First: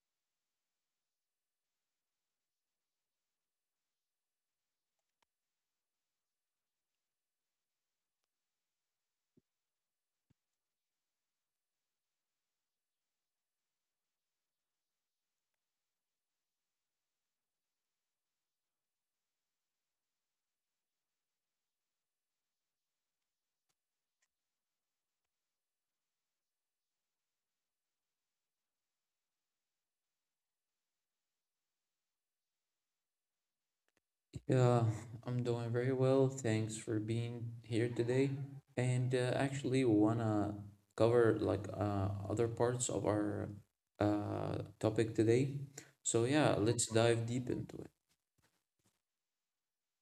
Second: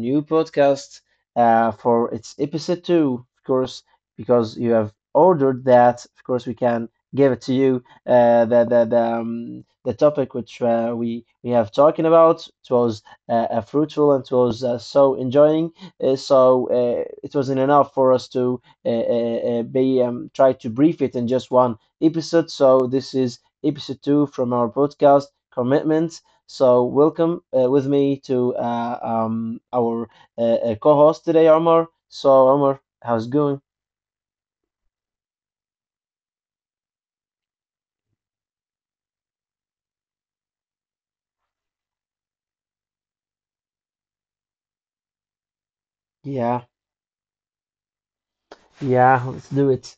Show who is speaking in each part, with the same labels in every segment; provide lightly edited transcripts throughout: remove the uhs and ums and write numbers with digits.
Speaker 1: new podcast for its episode two. Of course, because you have ordered that, of course, we can give it to you. The topic which we have talking about it was uh, fruitful, and it was so enjoying. So it wasn't enough for us to be try to brief it in just one episode. So this is episode two from our podcast commitment. So welcome with me to our co-host today, Omar. So Omar, how's it going?
Speaker 2: Yeah, I'm doing very well. Thanks for being here today. And actually, we wanna cover like other parts of our topic today. So yeah,
Speaker 1: Yeah,
Speaker 2: let's dive deep into it.
Speaker 1: yeah, let's do it.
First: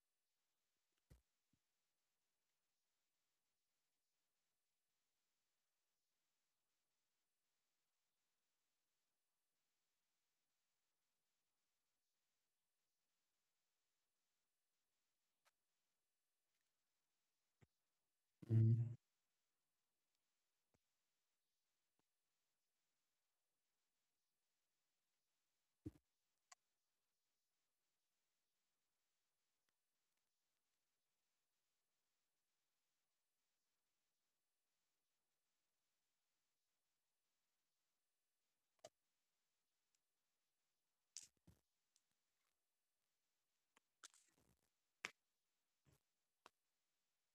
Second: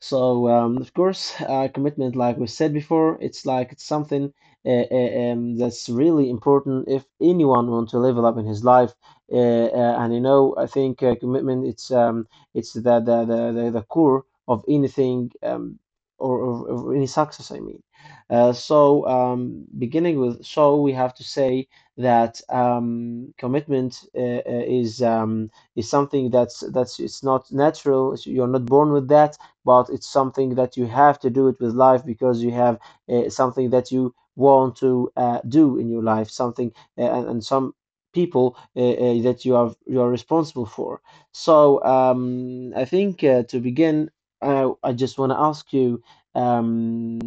Speaker 1: So of course, commitment, like we said before, it's like it's something that's really important if anyone want to level up in his life. Uh, and you know, I think commitment it's it's the core of anything or any success. I mean,
Speaker 2: Mhm.
Speaker 1: beginning with, so we have to say that commitment is is something that's it's not natural. You're not born with that, but it's something that you have to do it with life because you have something that you want to do in your life, something and some people that you are responsible for. So I think to begin, I just want to ask you, um,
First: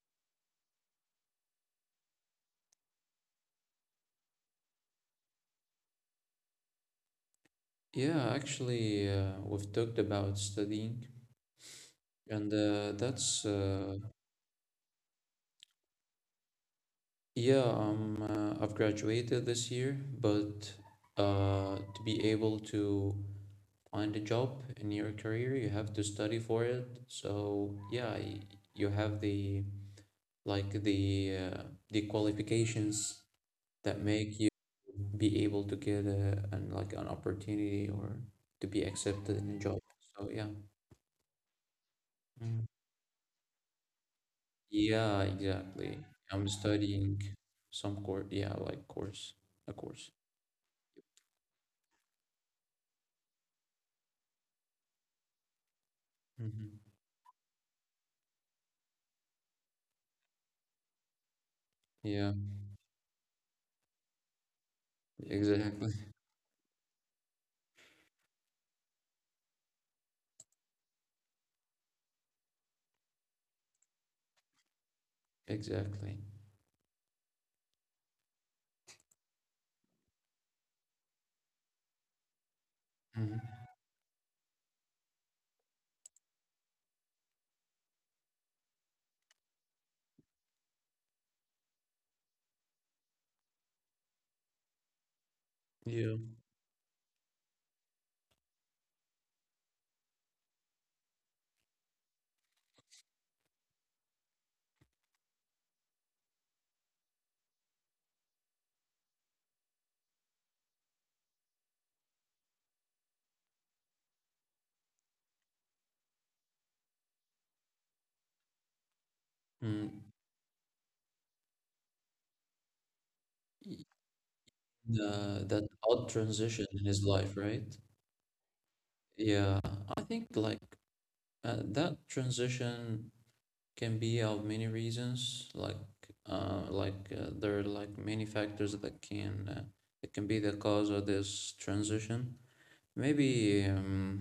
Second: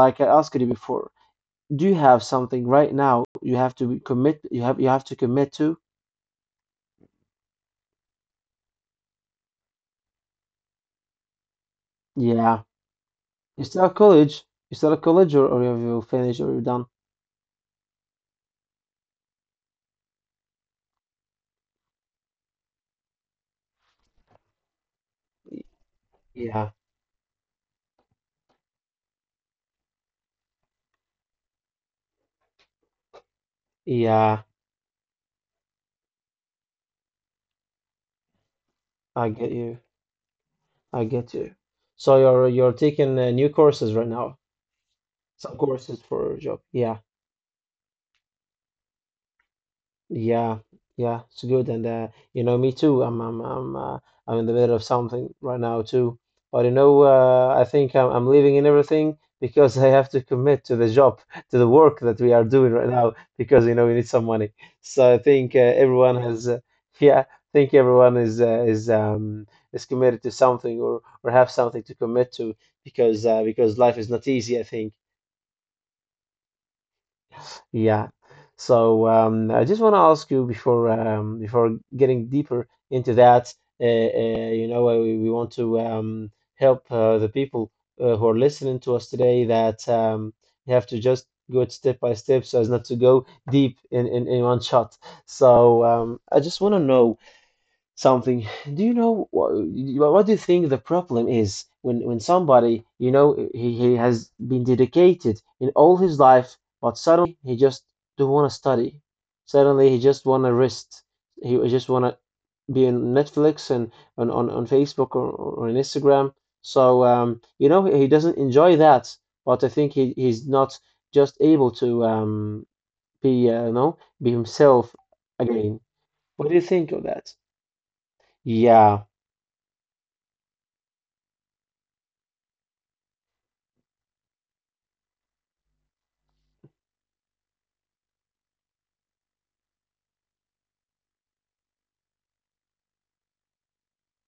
Speaker 1: like I asked you before, do you have something right now you have to be commit you have to commit to?
Speaker 2: Yeah, actually, we've talked about studying, and
Speaker 1: Yeah.
Speaker 2: that's
Speaker 1: You still at college? You still at college, or have you finished or you're done?
Speaker 2: yeah. I've graduated this year, but to be able to find a job in your career
Speaker 1: Y-
Speaker 2: you have to study for
Speaker 1: Yeah.
Speaker 2: it, so yeah, you have the like the qualifications that
Speaker 1: Yeah.
Speaker 2: make you be able to get a an like an opportunity or to be
Speaker 1: I
Speaker 2: accepted
Speaker 1: get
Speaker 2: in a
Speaker 1: you.
Speaker 2: job, so yeah.
Speaker 1: I get you. So you're
Speaker 2: Mm.
Speaker 1: taking new courses right now.
Speaker 2: Yeah,
Speaker 1: Some courses
Speaker 2: exactly.
Speaker 1: for a
Speaker 2: I'm
Speaker 1: job. Yeah.
Speaker 2: studying some course yeah like course a course
Speaker 1: Yeah, yeah, it's good. And you know, me too. I'm in the middle of something right now too. But you
Speaker 2: Hmm.
Speaker 1: know, I think I'm leaving in everything because I have to commit to the job, to the work that we are
Speaker 2: Yeah,
Speaker 1: doing right now because you know we need some money. So I think
Speaker 2: exactly.
Speaker 1: everyone has, yeah, I think everyone is is is committed to something or have something to commit to because life is not easy, I think.
Speaker 2: Exactly.
Speaker 1: Yeah. So I just want to ask you before before getting deeper into that,
Speaker 2: Hmm.
Speaker 1: you know, we want to help the people who are listening to us today that you have to just go it step by step so as not to go deep in one shot. So
Speaker 2: Yeah.
Speaker 1: I just want to know something. Do you know what do you think the problem is when somebody, you know, he has been dedicated in all his life, but suddenly he just don't want to study. Suddenly he just want to rest. He just want to be on Netflix and on Facebook, or on Instagram. So you know, he doesn't enjoy that, but I think
Speaker 2: Mm,
Speaker 1: he's not just able to be, you know, be himself
Speaker 2: the that
Speaker 1: again.
Speaker 2: odd
Speaker 1: What do you
Speaker 2: transition
Speaker 1: think
Speaker 2: in
Speaker 1: of
Speaker 2: his
Speaker 1: that?
Speaker 2: life, right?
Speaker 1: Yeah.
Speaker 2: Yeah, I think like that transition can be of many reasons. There are like many factors that can be the cause of this transition. Maybe,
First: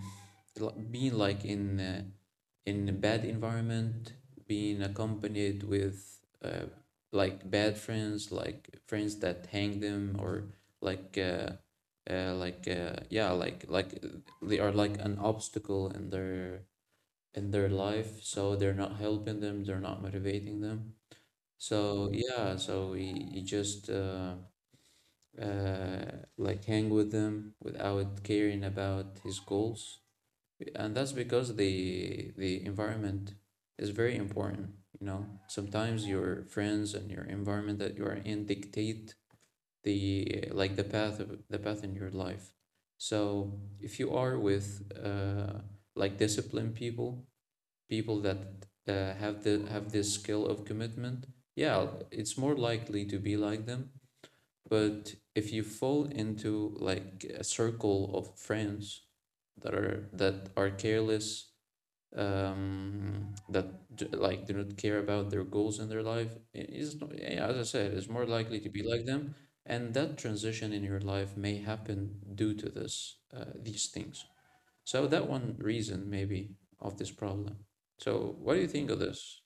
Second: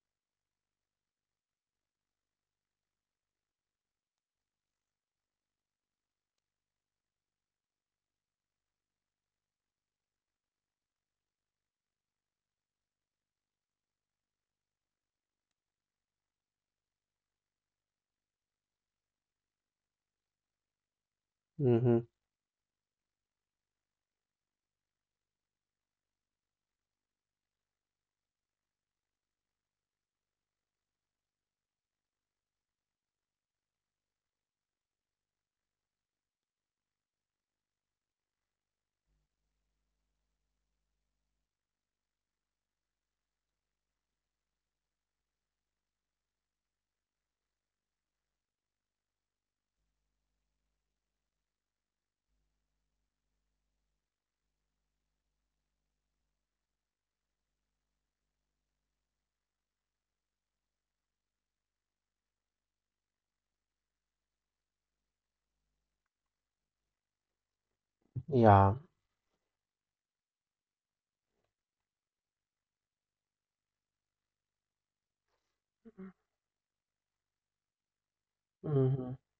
Speaker 2: being like in a bad environment, being accompanied with like bad friends, like friends that hang them, or like uh, yeah, they are like an obstacle in their life, so they're not helping them, they're not motivating them.
Speaker 1: Hmm.
Speaker 2: So yeah, so you just uh, like hang with them without caring about his goals, and that's because the environment is very important. You know, sometimes your friends and your environment that you are in dictate the like the path of the path in your life. So if you are with like disciplined people that have the have this skill of commitment, yeah, it's more likely to be like them. But if you fall into like a circle of friends that are careless, that like do not care about their goals in their life, is not, yeah, as I said, is more likely to
Speaker 1: Yeah.
Speaker 2: be like them, and that transition in your life may happen due to this these things. So that one reason maybe of this problem. So what do you think of
Speaker 1: hmm
Speaker 2: this?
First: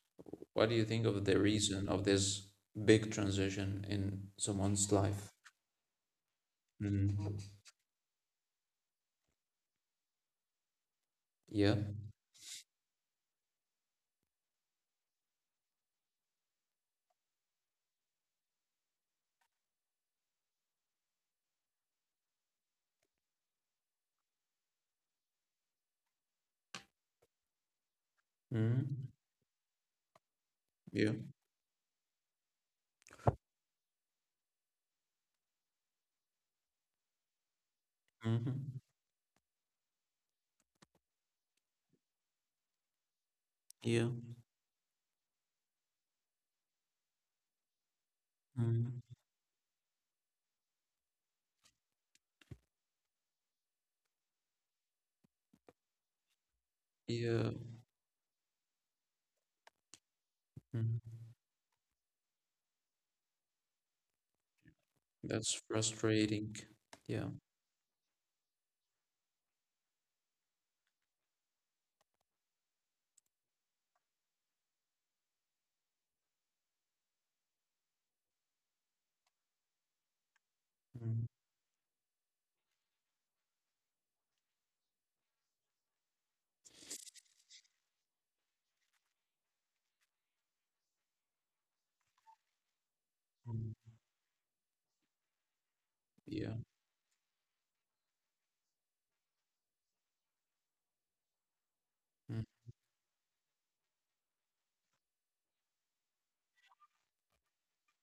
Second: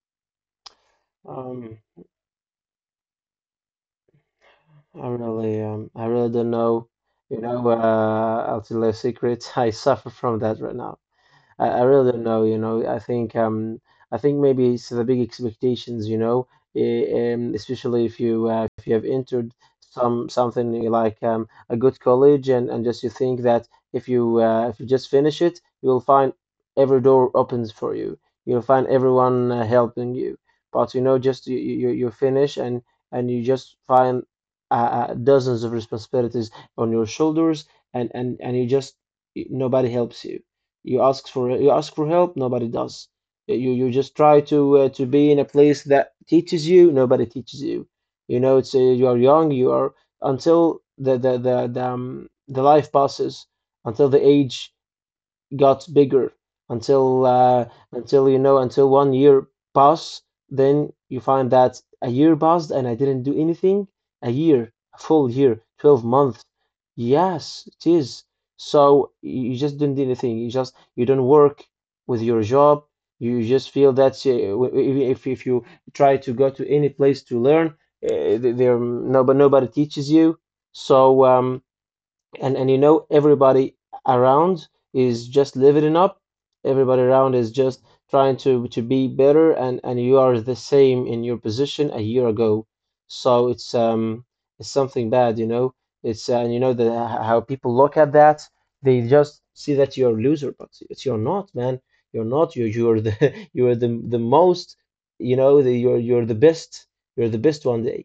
Speaker 2: What do you think of the
Speaker 1: Um,
Speaker 2: reason of this big transition in someone's
Speaker 1: I
Speaker 2: life?
Speaker 1: really, I really don't know,
Speaker 2: Mm.
Speaker 1: you know, I'll tell you a secret. I suffer from that right now. I,
Speaker 2: Yeah.
Speaker 1: I really don't know. You know, I think maybe it's the big expectations. You know, especially if you have entered something like a good college, and just you think that if you just finish it, you'll find every door opens for you. You'll find
Speaker 2: Mm.
Speaker 1: everyone helping you. But you
Speaker 2: Yeah.
Speaker 1: know, just you finish, and you just find dozens of responsibilities on your shoulders, and and you
Speaker 2: Hmm.
Speaker 1: just, nobody helps you, you ask for help, nobody does. You
Speaker 2: Yeah.
Speaker 1: just try to be in a place that teaches you, nobody teaches you. You know, it's
Speaker 2: Mm.
Speaker 1: you are young, you are, until the life passes, until the age got bigger, until
Speaker 2: Yeah.
Speaker 1: until, you know, until 1 year pass, then you
Speaker 2: Mm-hmm.
Speaker 1: find that a year passed and I didn't do anything. A year, a full year,
Speaker 2: That's
Speaker 1: 12 months.
Speaker 2: frustrating. Yeah.
Speaker 1: Yes, it is. So you just didn't do anything. You just you don't work with your job. You just feel that if you try to go to any place to learn, there no, but nobody teaches you. So and you know, everybody around is just living up, everybody around is just trying to be better, and you are the same in your position a year ago. So it's
Speaker 2: Mhm.
Speaker 1: um it's something bad, you know. It's and
Speaker 2: Yeah.
Speaker 1: you know, the how people look at that, they just see that you're a loser, but it's, you're not, man. you're
Speaker 2: Mm.
Speaker 1: not you you're the you're the most, you know, you're the best. You're the best one day,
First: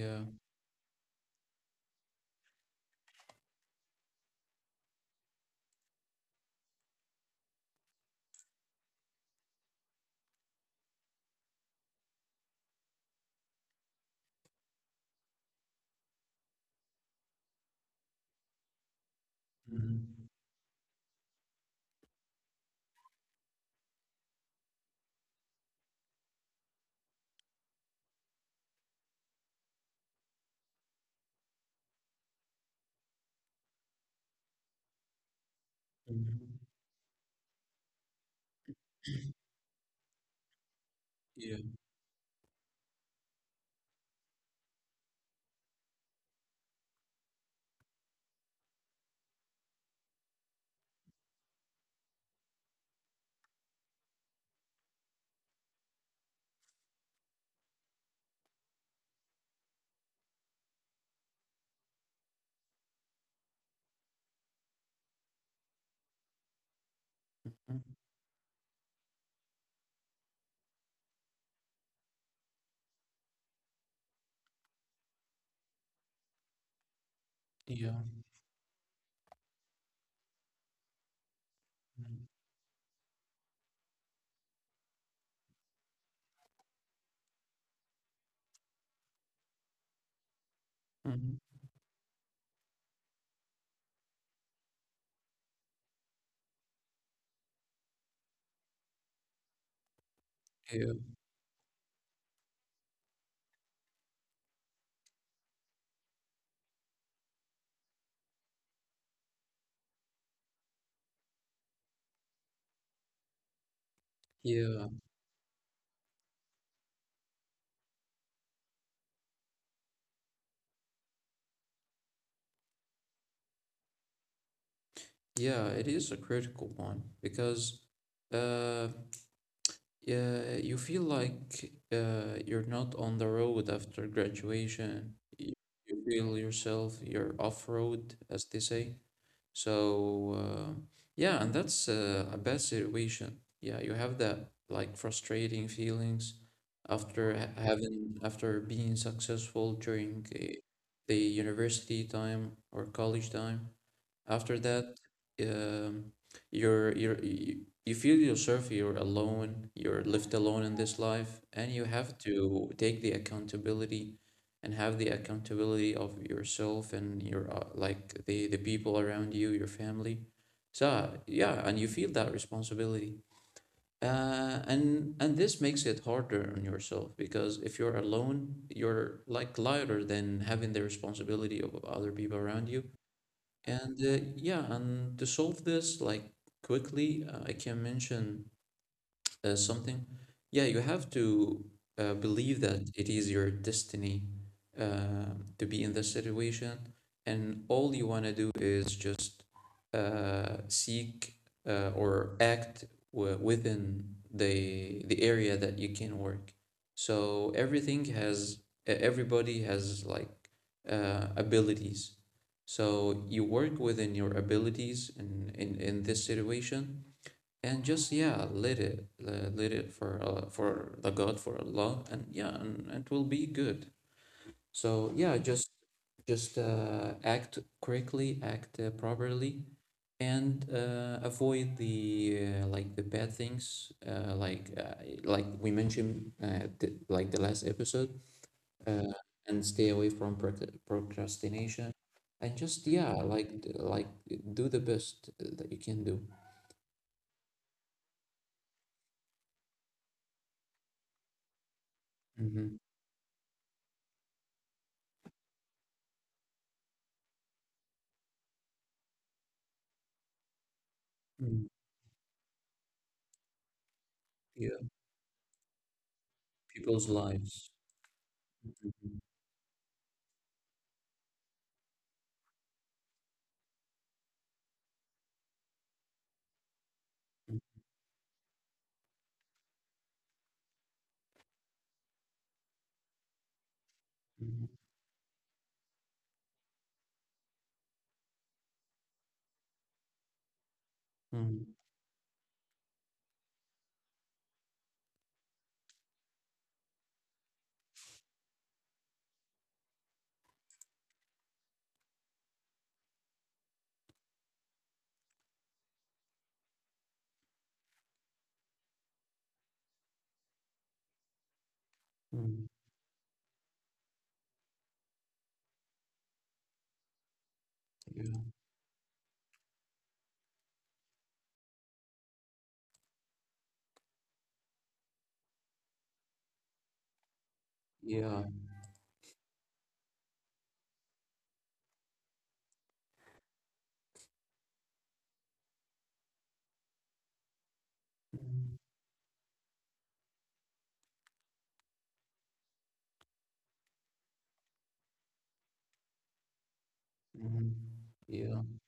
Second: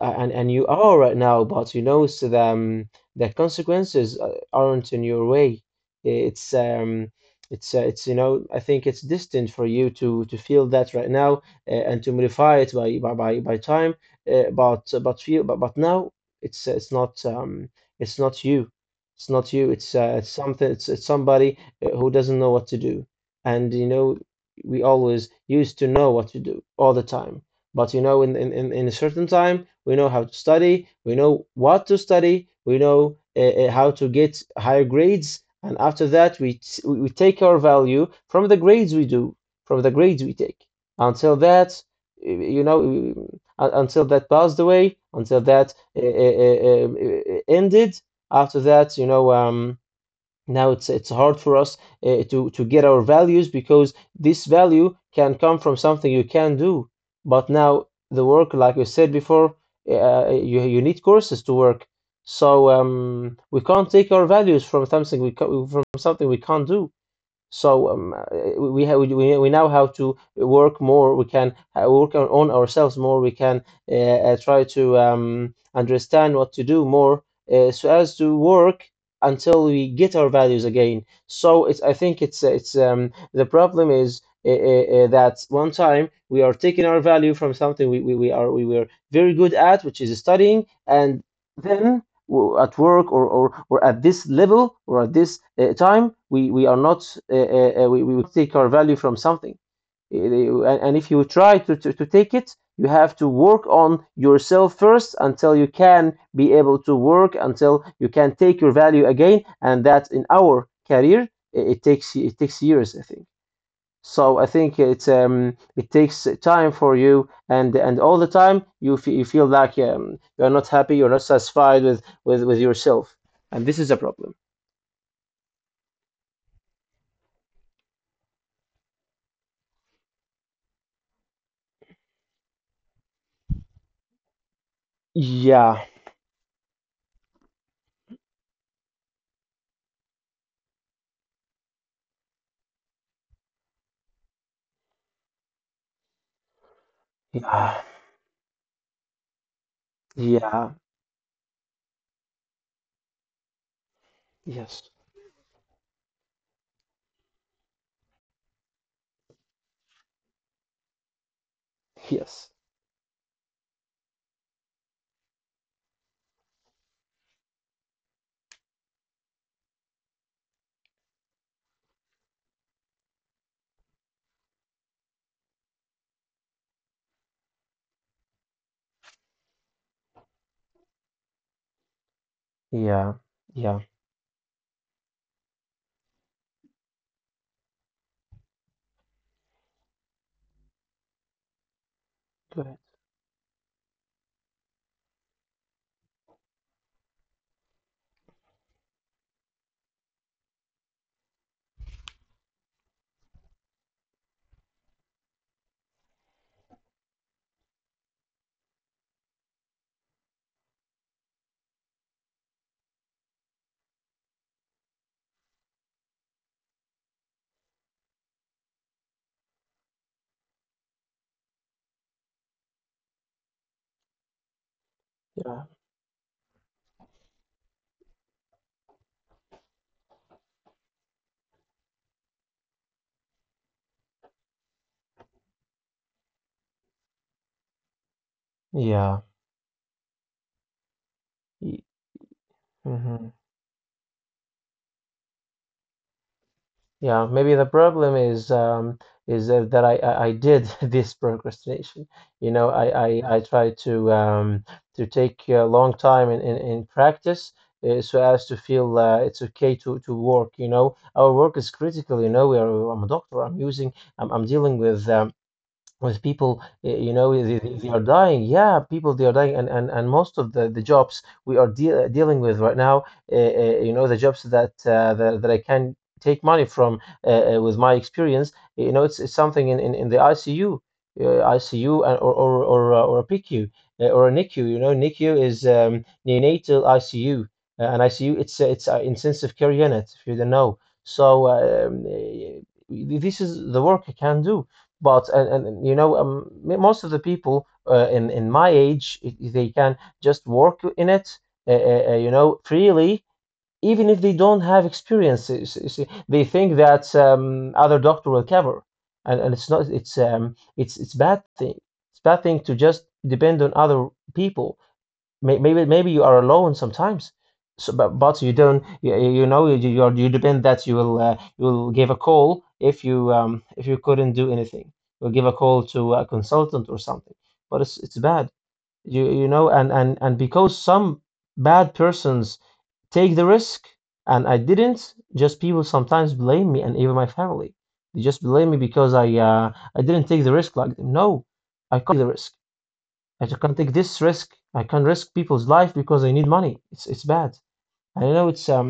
Speaker 1: a- and and you are right now, but you know, so the consequences aren't in your way. It's um, it's you know, I think it's distant for you to feel that right now, and to modify it by time. But feel, but now it's not, it's not you. It's not you. It's
Speaker 2: Mhm.
Speaker 1: something. It's somebody who doesn't know what to do. And you know, we always used to know what to do all the time. But you know, in a certain time, we know how to study, we know what to study, we know how to get higher grades, and after that,
Speaker 2: Mhm.
Speaker 1: we take our value from the grades we do, from the grades we take. Until
Speaker 2: Yeah.
Speaker 1: that, you know, until that passed away, until that ended. After that, you know, now it's hard for us to get our values because this value can come from something you can do. But now the work, like you said before, you need courses to work. So we can't take our values from from something we can't do.
Speaker 2: Mm.
Speaker 1: So we now have to work more. We can work on ourselves more. We can try to understand what to do more, so
Speaker 2: Yeah.
Speaker 1: as to work until we get our values again. So it's I think it's the problem is. That one time we are taking our value from something we were very good at, which is studying, and
Speaker 2: Mhm.
Speaker 1: then at work, or at this level, or at this time, we are not, we take our value from something. And,
Speaker 2: Yeah.
Speaker 1: if you try to take it, you have to work on yourself first until you can be able to work, until you can take your value again. And that, in our career, it takes years, I think. So I think
Speaker 2: Yeah.
Speaker 1: it takes time for you, and all the time you feel like you're not happy, you're not satisfied with yourself. And this is a problem.
Speaker 2: Yeah. It is a critical one because uh yeah, you feel like you're not on the road after graduation.
Speaker 1: Yeah.
Speaker 2: You feel yourself, you're off road, as they say. So yeah, and that's a bad situation. Yeah, you have that like frustrating feelings after
Speaker 1: Yeah.
Speaker 2: having, after being successful during
Speaker 1: Yeah.
Speaker 2: the university time or college time. After
Speaker 1: Yes.
Speaker 2: that, um, you feel yourself, you're alone, you're left alone in this life, and you have
Speaker 1: Yes.
Speaker 2: to take the accountability and have the accountability of yourself and your like the people around you, your family. So yeah, and you feel that responsibility. And this makes it harder on yourself because if you're alone, you're like lighter than having the responsibility of other people around you.
Speaker 1: Yeah. Yeah.
Speaker 2: And yeah, and to solve this like quickly, I can mention something. Yeah, you have to believe
Speaker 1: Good.
Speaker 2: that it is your destiny to be in this situation, and all you want to do is just seek or act within the area that you can work. So everybody has like abilities. So you work within your abilities in this situation, and just yeah, let it for the god, for Allah, and yeah, and it will be good. So yeah,
Speaker 1: Yeah.
Speaker 2: just act correctly, act properly, and avoid the like the bad things, like we mentioned like the last episode, uh,
Speaker 1: Yeah.
Speaker 2: and stay away from procrastination, and just yeah,
Speaker 1: Mm-hmm.
Speaker 2: like like do the best that you can do.
Speaker 1: Yeah, maybe the problem is is that I did this procrastination. You know,
Speaker 2: Mm-hmm.
Speaker 1: I try to take a long time in practice, so as to feel it's okay to work. You know, our work
Speaker 2: Mm-hmm.
Speaker 1: is critical. You know, I'm a doctor. I'm using. I'm dealing
Speaker 2: Yeah.
Speaker 1: with. With people,
Speaker 2: People's
Speaker 1: you know, they,
Speaker 2: lives.
Speaker 1: they they are dying. Yeah, people,
Speaker 2: Mhm.
Speaker 1: they are dying, and most of the jobs we are dealing with right now, you know, the jobs that that I can take money from, with my experience, you know, it's something in the ICU, ICU, and, or a PQ, or a NICU.
Speaker 2: Mhm.
Speaker 1: You know, NICU is, neonatal ICU, and ICU, it's an intensive care unit, if you don't know. so
Speaker 2: Mhm.
Speaker 1: um, uh, this is the work I can do. But and, and you know, most of the people, in my age, they can just work in it, you know, freely, even if they don't have experiences. You see, they think that, other doctor will cover, and it's not. It's bad thing. It's bad thing to just depend on other people. Maybe you are alone sometimes, so, but
Speaker 2: Mhm.
Speaker 1: you don't, you know, you, are, you depend that you will, you will give a call if you, if you couldn't do anything, you'll give a call to a consultant or something, but it's
Speaker 2: Yeah.
Speaker 1: bad, you know. And because some bad persons take the risk, and I didn't. Just, people sometimes blame me, and even my family, they just
Speaker 2: Yeah.
Speaker 1: blame me because I, I didn't take the risk like them. No, I caught the risk. I just can't take this risk. I can't risk people's life because I need money. It's bad.
Speaker 2: Mhm.
Speaker 1: I know
Speaker 2: Yeah.
Speaker 1: it's um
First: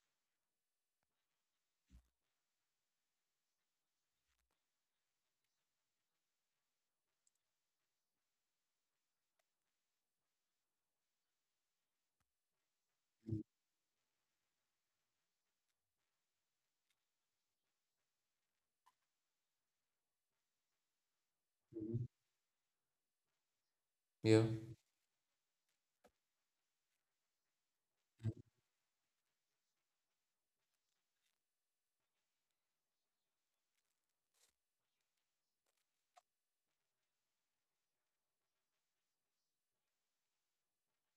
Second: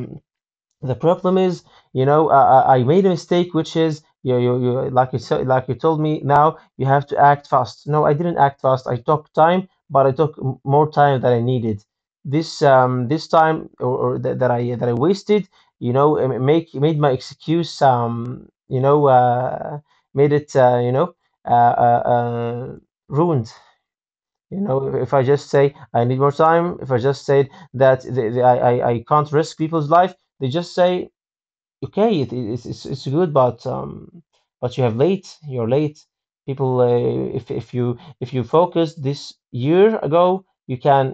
Speaker 1: the problem is, you know, I made a mistake, which is, you, like you said, like you told me now, you have to act fast. No, I didn't act fast. I took time, but I took more time than I needed. This, this time or that, that I wasted, you know, it make made my excuse, you know, made it you know, uh, uh,
Speaker 2: Mhm.
Speaker 1: uh ruined.
Speaker 2: Yeah.
Speaker 1: You know, if I just say I need more time, if I just say that the, I can't risk people's life, they just say, okay, it's it's good, but, but you have late. You're late. People, if if you focus this year ago, you can,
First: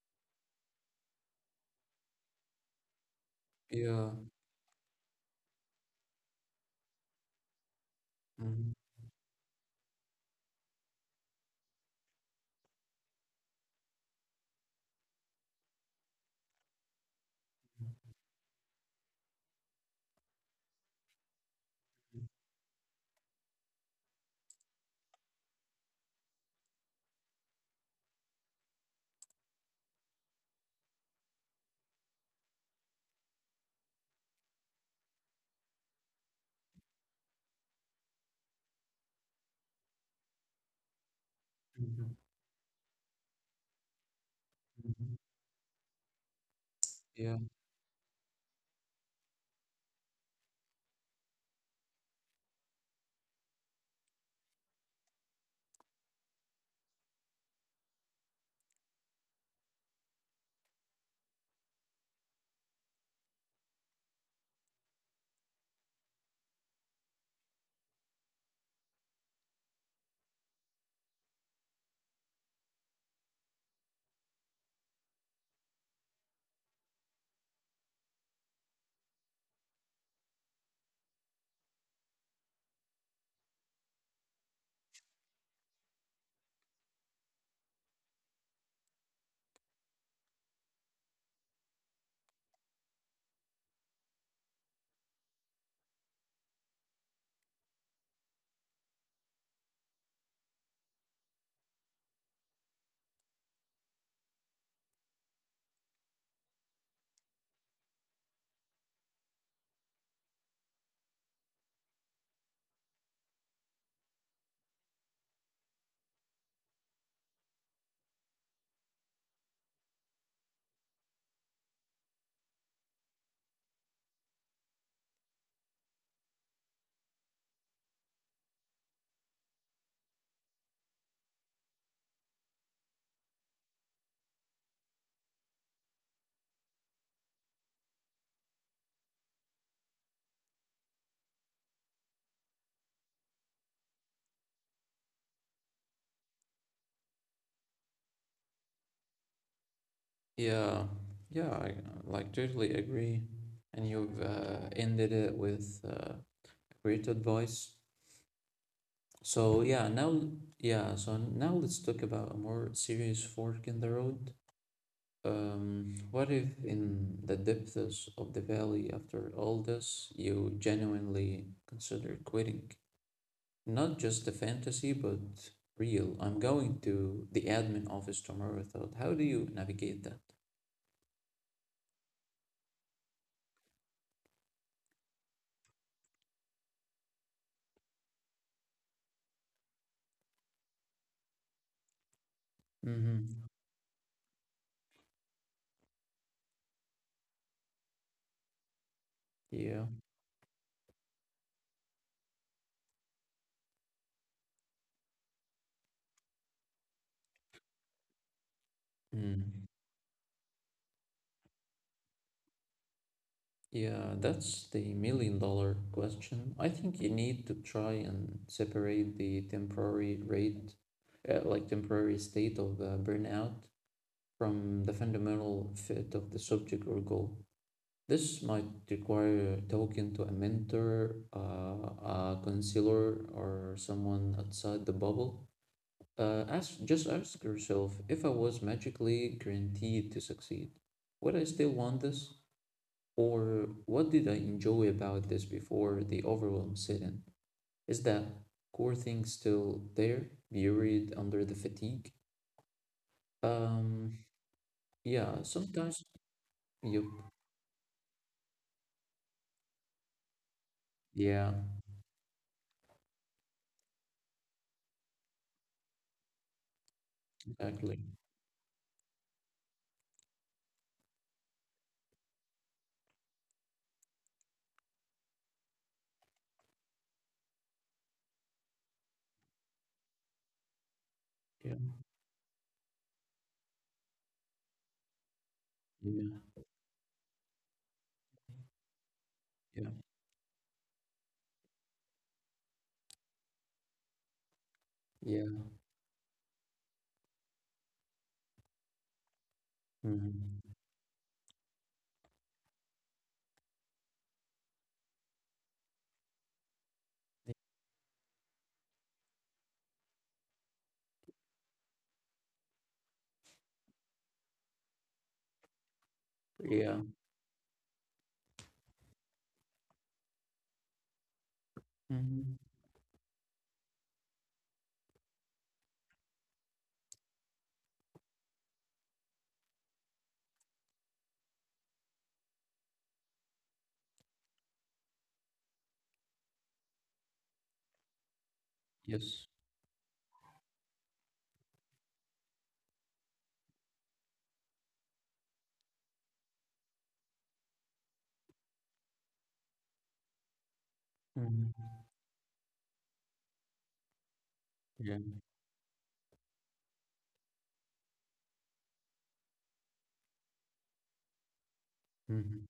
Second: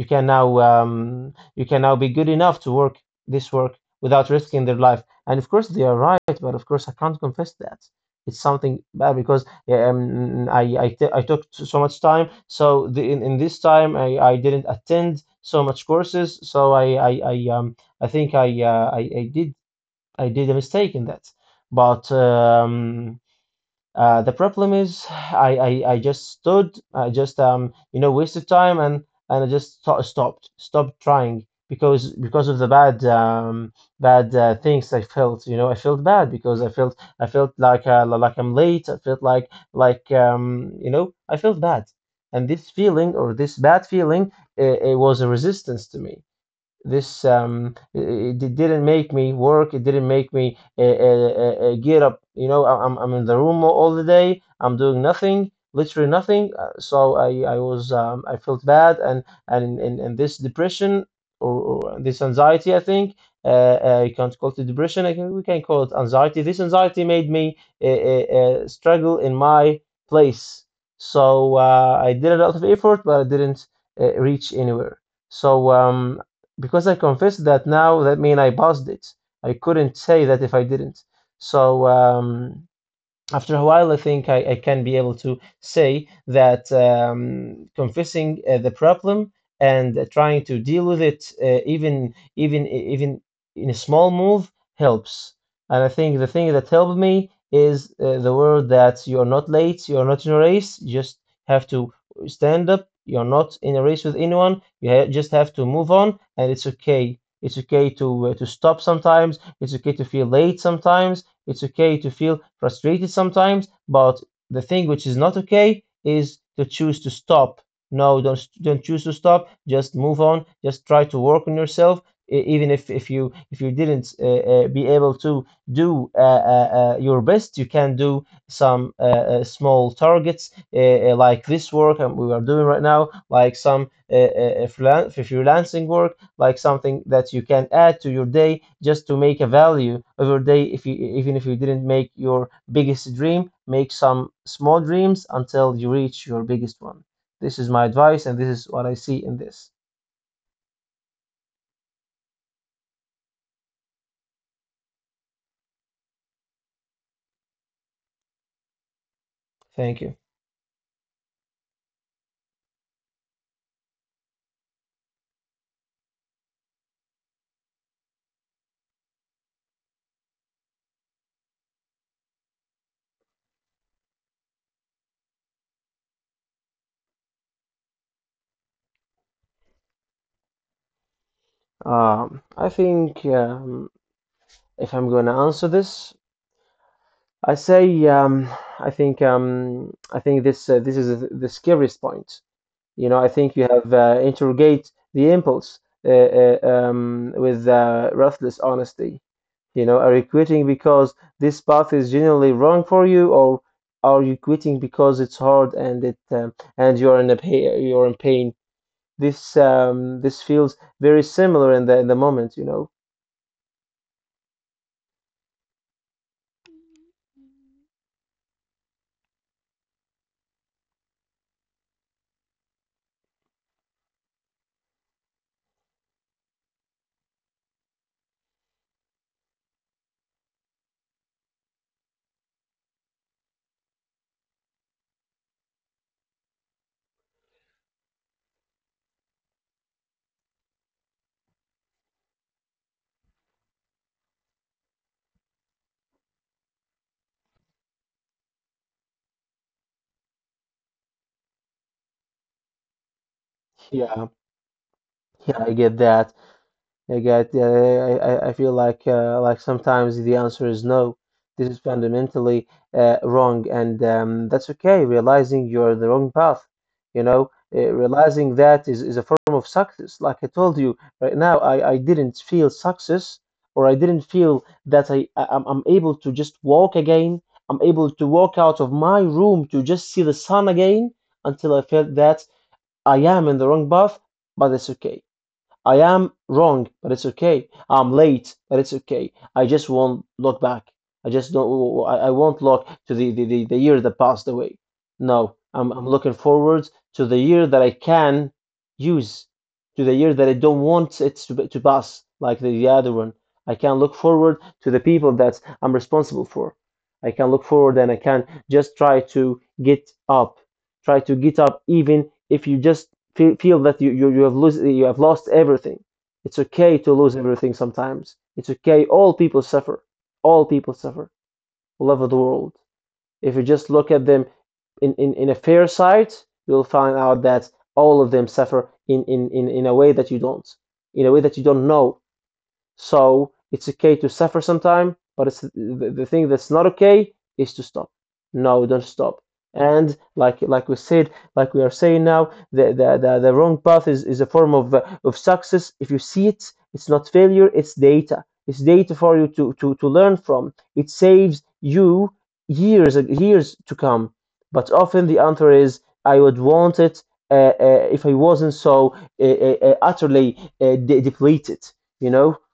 Speaker 1: you can now, you can now be good enough to work this work
Speaker 2: Yeah.
Speaker 1: without risking their life. And of course, they are right, but of course, I can't confess that. It's
Speaker 2: Mhm.
Speaker 1: something bad because, yeah, I I took so much time. So the, in this time, I didn't attend so much courses. I think I, I did, I did a mistake in that. But the problem is, I, I just stood, I just, you know, wasted time, and I just stopped, stopped trying because of the bad, bad things I felt. You know, I felt bad because I felt, I felt like, like I'm late. I felt like, you know, I felt bad.
Speaker 2: Mhm.
Speaker 1: And this feeling, or this bad feeling, it was a
Speaker 2: Mhm.
Speaker 1: resistance to me. This
Speaker 2: Yeah.
Speaker 1: It, it didn't make me work. It didn't make me, get up. You know, I'm in the room all the day. I'm doing nothing, literally nothing. So I was, I felt bad, and this depression, or this anxiety, I think, you can't call it depression. I can, we can call it anxiety. This anxiety made me, struggle in my place. So, I did a lot of effort, but I didn't, reach anywhere. so um because I confessed that now, that means I passed it. I couldn't say that if I didn't. So um, After a while, I think I can be able to say that, confessing, the problem, and trying to deal with it, even in a small move, helps. And I think the thing that helped me is, the word that you are not late, you are not in a race. You just have to stand up. You are not in a race with anyone. You ha just have to move on, and it's okay. It's okay to, to stop sometimes. It's okay to feel late sometimes, it's okay to feel frustrated sometimes, but the thing which is not okay is to choose to stop. No, don't choose to stop. Just move on. Just try to work on yourself. Even if you, if you didn't, be able to do, uh, your best, you can do some, small targets, like this work and we are doing right now, like some, freelancing work, like something that you can add to your day just to make a value of your day. If you, even if you didn't make your biggest dream, make some small dreams until you reach your biggest one. This is my advice, and this is what I see in this.
Speaker 2: Yeah. Yeah. I like totally agree. And you've ended it with great advice. So yeah,
Speaker 1: Thank you.
Speaker 2: now, yeah, so now let's talk about a more serious fork in the road. What if in the depths of the valley, after all this, you genuinely consider quitting? Not just the fantasy, but real. I'm going to the admin office tomorrow. I thought, how do you navigate that?
Speaker 1: I think, if I'm going to answer this, I say, I think, I think this, this is the scariest point. You know, I think
Speaker 2: Mm-hmm.
Speaker 1: you have, interrogate the impulse, with, ruthless honesty. You
Speaker 2: Yeah.
Speaker 1: know, are you quitting because this path is genuinely wrong for you, or are you quitting because it's hard, and it and you're in a you're in pain?
Speaker 2: Mm.
Speaker 1: This feels very similar in the moment. You know.
Speaker 2: Yeah, that's the million dollar question. I think you need to try and separate the temporary rate, like temporary state of burnout, from the fundamental fit of the subject or goal. This might require talking to a mentor, a counselor, or someone outside the bubble. Just ask yourself, if I was magically guaranteed to succeed, would I still want this? Or what did I enjoy about this before the overwhelm set in? Is that core thing still there, buried under the fatigue? Um,
Speaker 1: Yeah.
Speaker 2: yeah,
Speaker 1: Yeah, I get
Speaker 2: sometimes.
Speaker 1: that.
Speaker 2: Yep.
Speaker 1: I get, yeah, I feel like, like sometimes the answer is no.
Speaker 2: Yeah.
Speaker 1: This is fundamentally, wrong, and, that's okay. Realizing you're the wrong path, you know,
Speaker 2: Exactly.
Speaker 1: realizing that is a form of success. Like I told you right now, I didn't feel success, or I didn't feel that I, I'm able to just walk again. I'm able to walk out of my room to just see the sun again until I
Speaker 2: Yeah.
Speaker 1: felt that I am in the wrong path, but it's okay. I am
Speaker 2: Yeah.
Speaker 1: wrong, but it's okay. I'm late, but it's okay. I just
Speaker 2: Yeah.
Speaker 1: won't look back. I just don't. I won't look to the year that passed away. No,
Speaker 2: Yeah.
Speaker 1: I'm looking forward to the year that I can use, to the year that I don't
Speaker 2: Hmm.
Speaker 1: want it to pass like the other one. I can look forward to the people that I'm responsible for. I can look forward, and I can just try to get up, try to get up, even if you just feel that you, you have lose, you have lost everything. It's okay
Speaker 2: Yeah.
Speaker 1: to lose everything sometimes. It's okay. All people suffer. All people suffer all over the
Speaker 2: Hmm.
Speaker 1: world. If you just look at them in a fair sight, you'll find out that all of them suffer in a way that you don't, in a way that you don't know. So it's okay to suffer sometime, but it's the thing that's not okay is to stop. No, don't stop.
Speaker 2: Yes.
Speaker 1: And like we said, like we are saying now, the wrong path is a form of, of success. If you see it, it's not failure, it's data. It's data for you to to learn from. It saves
Speaker 2: Hmm.
Speaker 1: you years, years to come. But
Speaker 2: Yeah.
Speaker 1: often the answer is, I would want it, if I wasn't so, utterly, depleted. You know.
Speaker 2: Hmm.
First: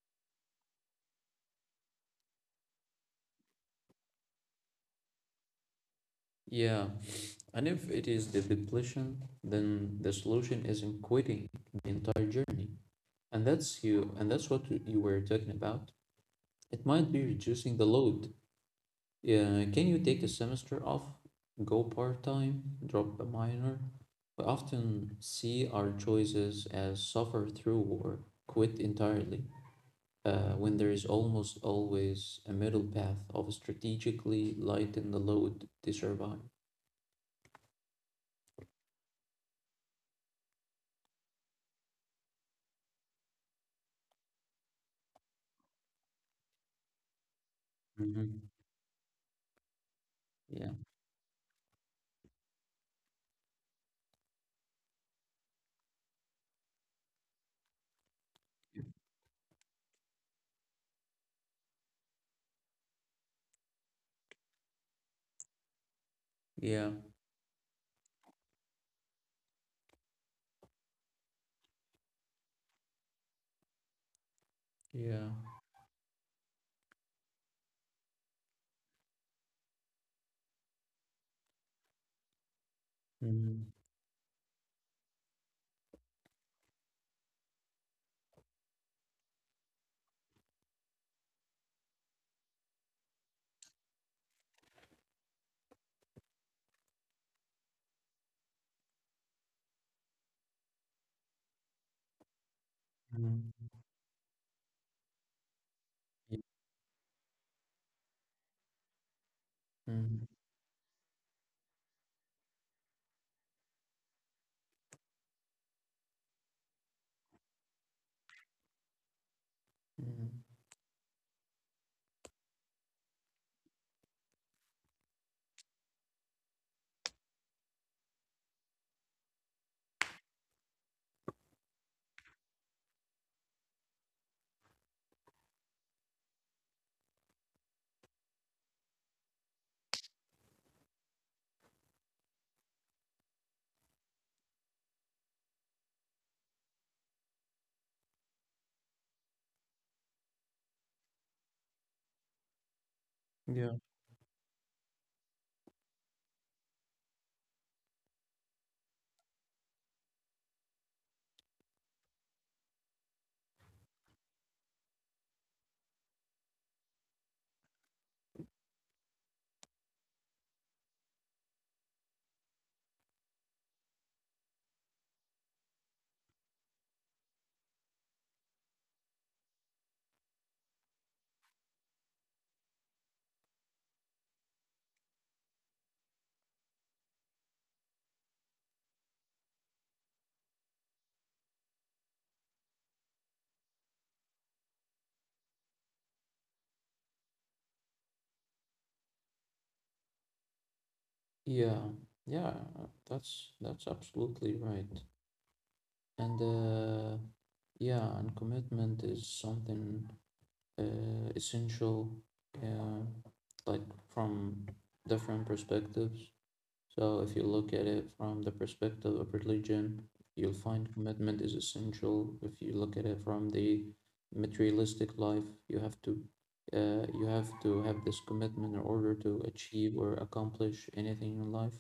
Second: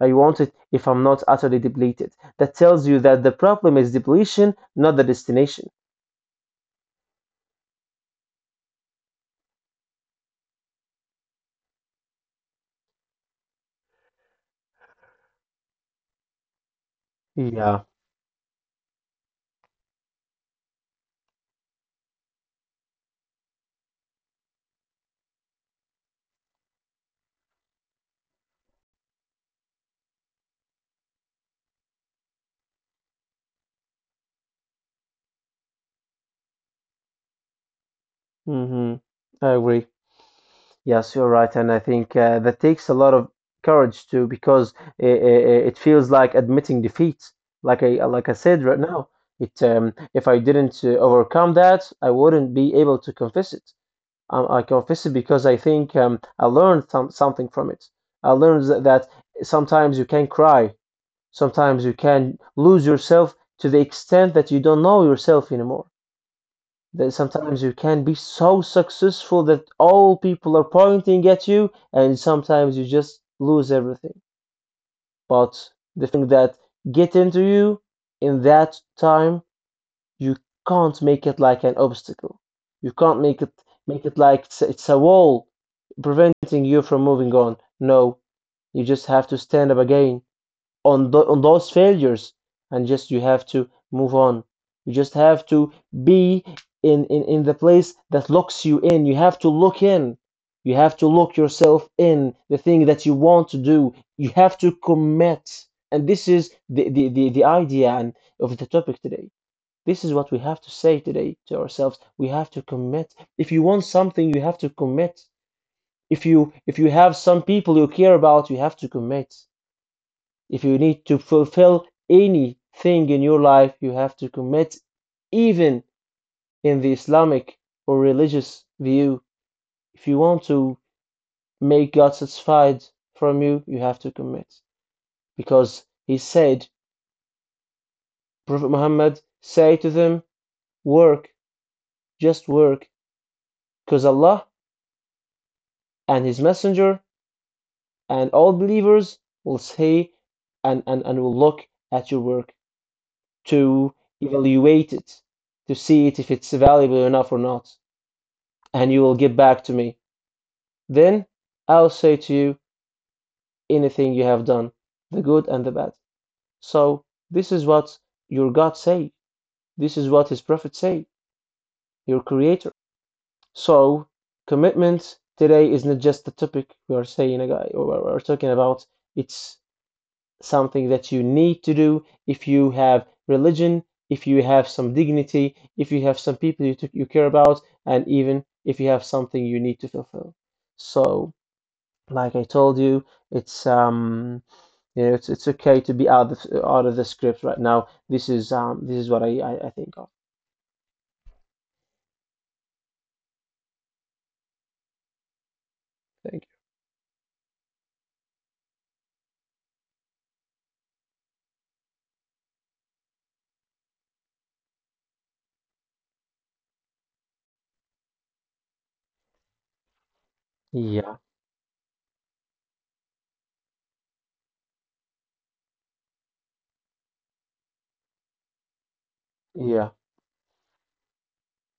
Speaker 1: I want it if I'm not utterly depleted. That tells you that the problem is depletion, not the destination.
Speaker 2: Yeah. And if it is the depletion, then the solution isn't quitting the entire journey. And that's what you were talking about. It might be reducing
Speaker 1: Yeah.
Speaker 2: the load. Yeah, can you take a semester off, go part-time, drop a minor? We often see our choices as suffer through or quit entirely. When there is almost always a middle path of strategically lighten the load to survive.
Speaker 1: Hmm. I agree. Yes, you're right, and I think, that takes a lot of courage too, because it feels like admitting defeat. Like I, like I
Speaker 2: Mhm.
Speaker 1: said right now, it if I
Speaker 2: Yeah,
Speaker 1: didn't, overcome that, I wouldn't be able to confess it. I confess it because I think, I learned something from it. I learned that sometimes you can cry. Sometimes you can lose yourself to the extent that you don't know yourself anymore.
Speaker 2: yeah,
Speaker 1: That sometimes you can be so successful that all people are pointing at you, and sometimes you just lose everything.
Speaker 2: yeah.
Speaker 1: But the thing that get into you in that time, you can't make it like an obstacle. You can't make it,
Speaker 2: Mhm.
Speaker 1: make it like it's a wall preventing you from moving on. No, you just have to stand up again on, on those failures, and just you have to move on. You just have to be in the place that locks you in. You have to look in, you have to lock yourself in the thing that you want to
Speaker 2: Mhm.
Speaker 1: do. You have to commit, and this
Speaker 2: Yeah.
Speaker 1: is the idea and of the topic today. This is
Speaker 2: Mhm.
Speaker 1: what we have to say today to ourselves. We have to commit. If you want something, you have to commit. If you, if you have some people you care about, you have to commit.
Speaker 2: Mhm.
Speaker 1: If you need to fulfill anything in your life, you have to commit, even in the Islamic or religious view. If you want to make God satisfied from you, you have to commit. Because he said, Prophet Muhammad, say to them, work, just work, because Allah and His Messenger and all believers will say and will look at your work
Speaker 2: Yeah.
Speaker 1: to evaluate it, to see it if it's valuable enough or not. And you will get back to me. Then I'll say to you anything you have done, the good and the bad. So this is what your God say. This is what his prophet say, your creator. So commitment today is not just a topic we are saying a guy or we're talking about. It's something that you need to do if you have religion, if you have some dignity, if you have some people you care about, and even if you have something you need to fulfill. So like I told you, it's it's okay to be out of the script right now. This is what I think of.
Speaker 2: Yeah. Yeah. That's absolutely right. And
Speaker 1: Thank
Speaker 2: yeah, and commitment is something essential. Yeah, like from different perspectives. So if you look at it from the perspective of religion, you'll
Speaker 1: you.
Speaker 2: find
Speaker 1: Yeah,
Speaker 2: commitment is essential. If you look at it from the materialistic life, you have to have this commitment in order to
Speaker 1: yeah,
Speaker 2: achieve or accomplish anything in life.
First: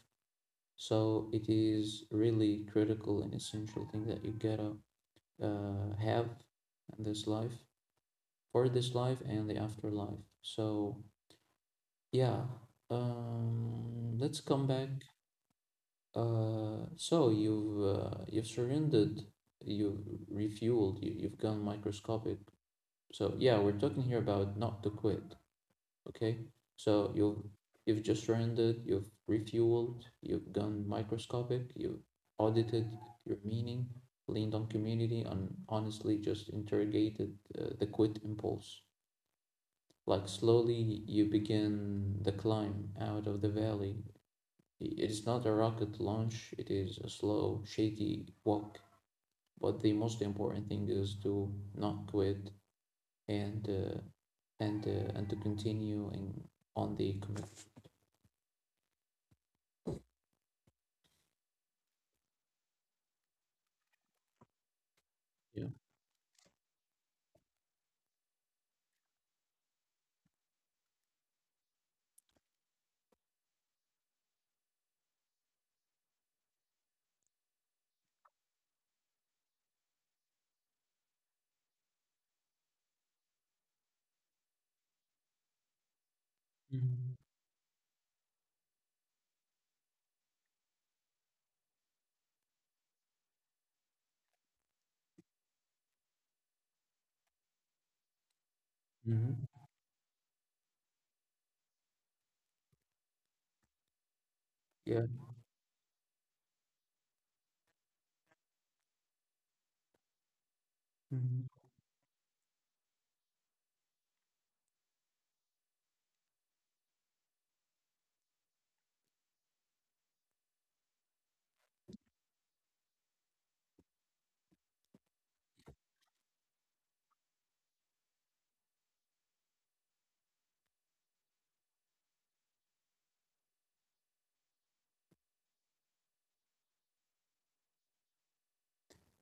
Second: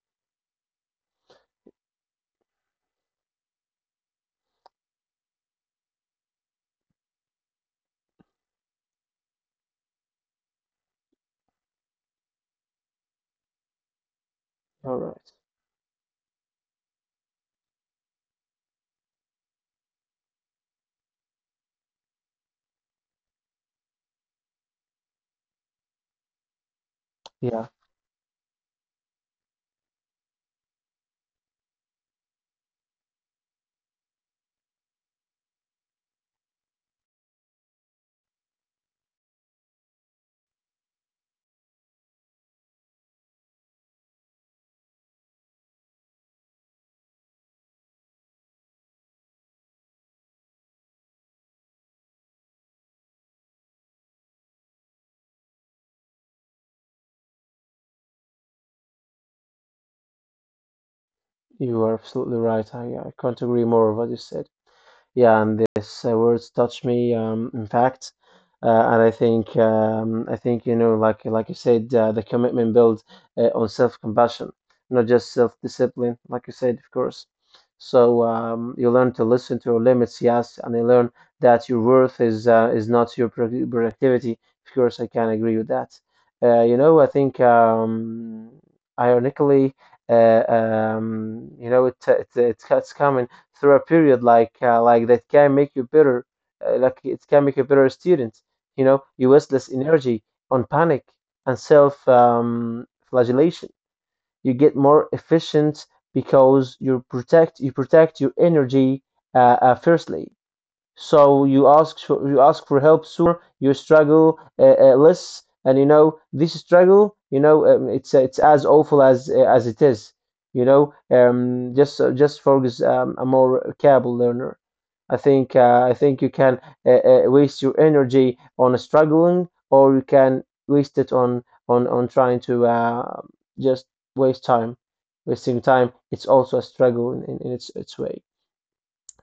Speaker 2: So it is really critical and essential thing that you gotta have in this life, for this life and the afterlife. So yeah, let's come back.
Speaker 1: all right.
Speaker 2: So you've surrendered, you've refueled, you've gone microscopic. So yeah, we're talking here about not to quit, okay? So
Speaker 1: Yeah,
Speaker 2: you've just surrendered, you've refueled, you've gone microscopic, you've audited your meaning, leaned on community, and honestly just interrogated the quit impulse. Like, slowly you begin the climb out of the valley. It is not a rocket launch, it is a slow, shaky walk. But the most important thing is to not quit, and uh, and to continue in on the commitment.
Speaker 1: you are absolutely right. I can't agree more with what you said. Yeah, and
Speaker 2: Yeah.
Speaker 1: these words touch me. In fact, and I think you know, like you said, the commitment builds on self-compassion, not just self-discipline, like you said, of course. So you learn to listen to your limits, yes, and you learn that your worth is not your productivity. Of course, I can agree with that. You know, I
Speaker 2: Mm-hmm.
Speaker 1: think ironically, you know, it's it's common through a period like that can make you better like it can make you better student. You know you waste
Speaker 2: Mm-hmm.
Speaker 1: less energy on panic and self flagellation. You get more
Speaker 2: Yeah.
Speaker 1: efficient because you protect your energy, firstly. So
Speaker 2: Mhm.
Speaker 1: you ask for help sooner, you struggle less, and you know this struggle, you know it's as awful as it is. You know, just focus a more capable learner. I think you can waste your energy on struggling, or you can waste it on trying to just waste time. Wasting time, it's also a struggle in its way.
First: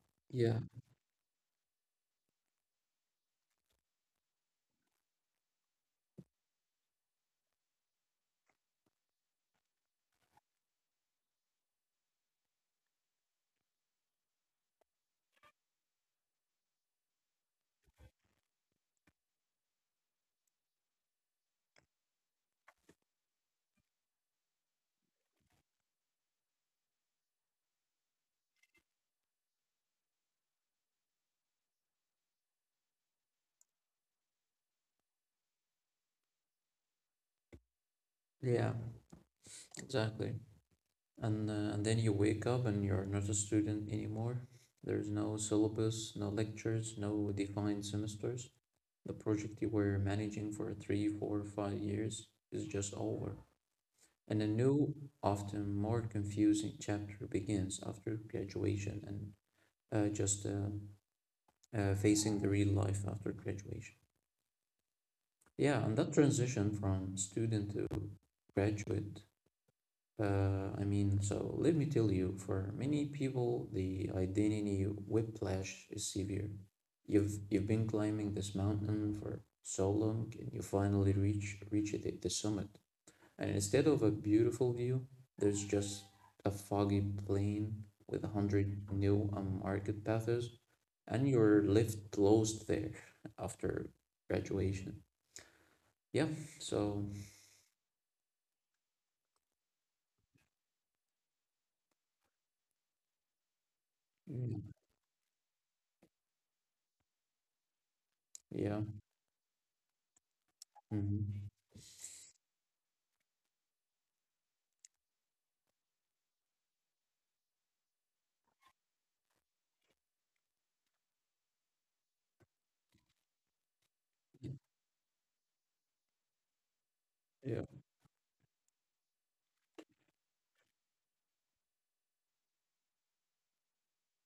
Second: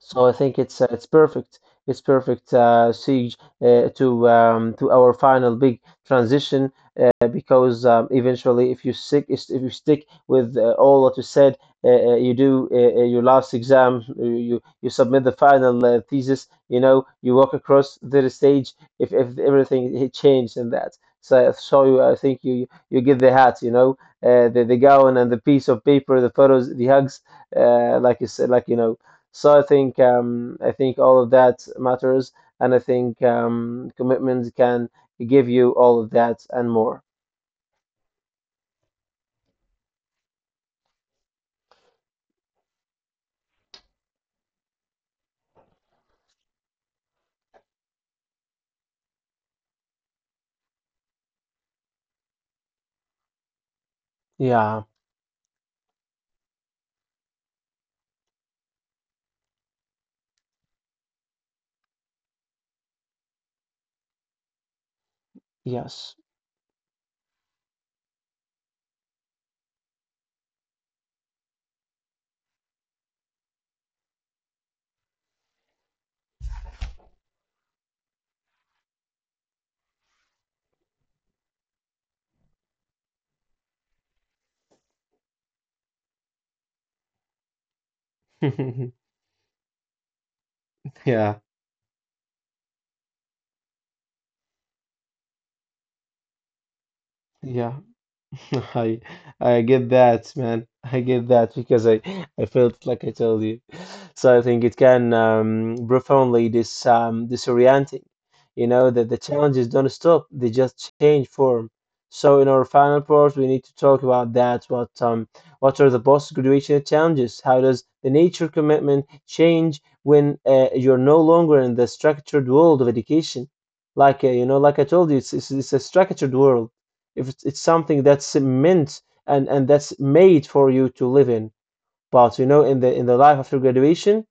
Speaker 1: So I think
Speaker 2: Yeah.
Speaker 1: it's perfect. It's perfect siege to our final big transition, because eventually, if you stick with all what you said, you do your last exam, you submit the final thesis. You know, you walk across the stage if everything it changed and that. So you, I think you give the hat, you know, the gown and the piece of paper, the photos, the hugs, like you said, like you know. So I think all of that matters, and I think commitment can give you all of that and more.
Speaker 2: Yeah. Exactly. And then you wake up and you're not a student anymore. There's no syllabus, no lectures, no defined semesters. The project you were managing for 3, 4, 5 years is just over. And a
Speaker 1: Yeah.
Speaker 2: new, often more confusing chapter begins after graduation, and just facing the real life after graduation. Yeah, and
Speaker 1: Yes.
Speaker 2: that transition from student to graduate, I mean, so let me tell you, for many people, the identity whiplash is severe. You've been climbing this mountain for so long, and you finally reach the summit. And instead of a beautiful view, there's just a foggy plain with 100 new unmarked paths, and
Speaker 1: Yeah.
Speaker 2: you're left lost there after graduation. Yeah, so.
Speaker 1: Yeah. I I get that, man. I get that because I felt like I told you. So I think
Speaker 2: Mm.
Speaker 1: it can profoundly disorienting. You
Speaker 2: Yeah.
Speaker 1: know that the challenges don't stop; they just change
Speaker 2: Mhm.
Speaker 1: form. So in our final part, we need to talk about that. What are the post-graduation challenges? How does the nature commitment change when you're no longer in the structured world of education? Like you know, like I told you, it's a structured world if it's
Speaker 2: Yeah.
Speaker 1: something that's meant and that's made for you to live in. But you know in the life after graduation,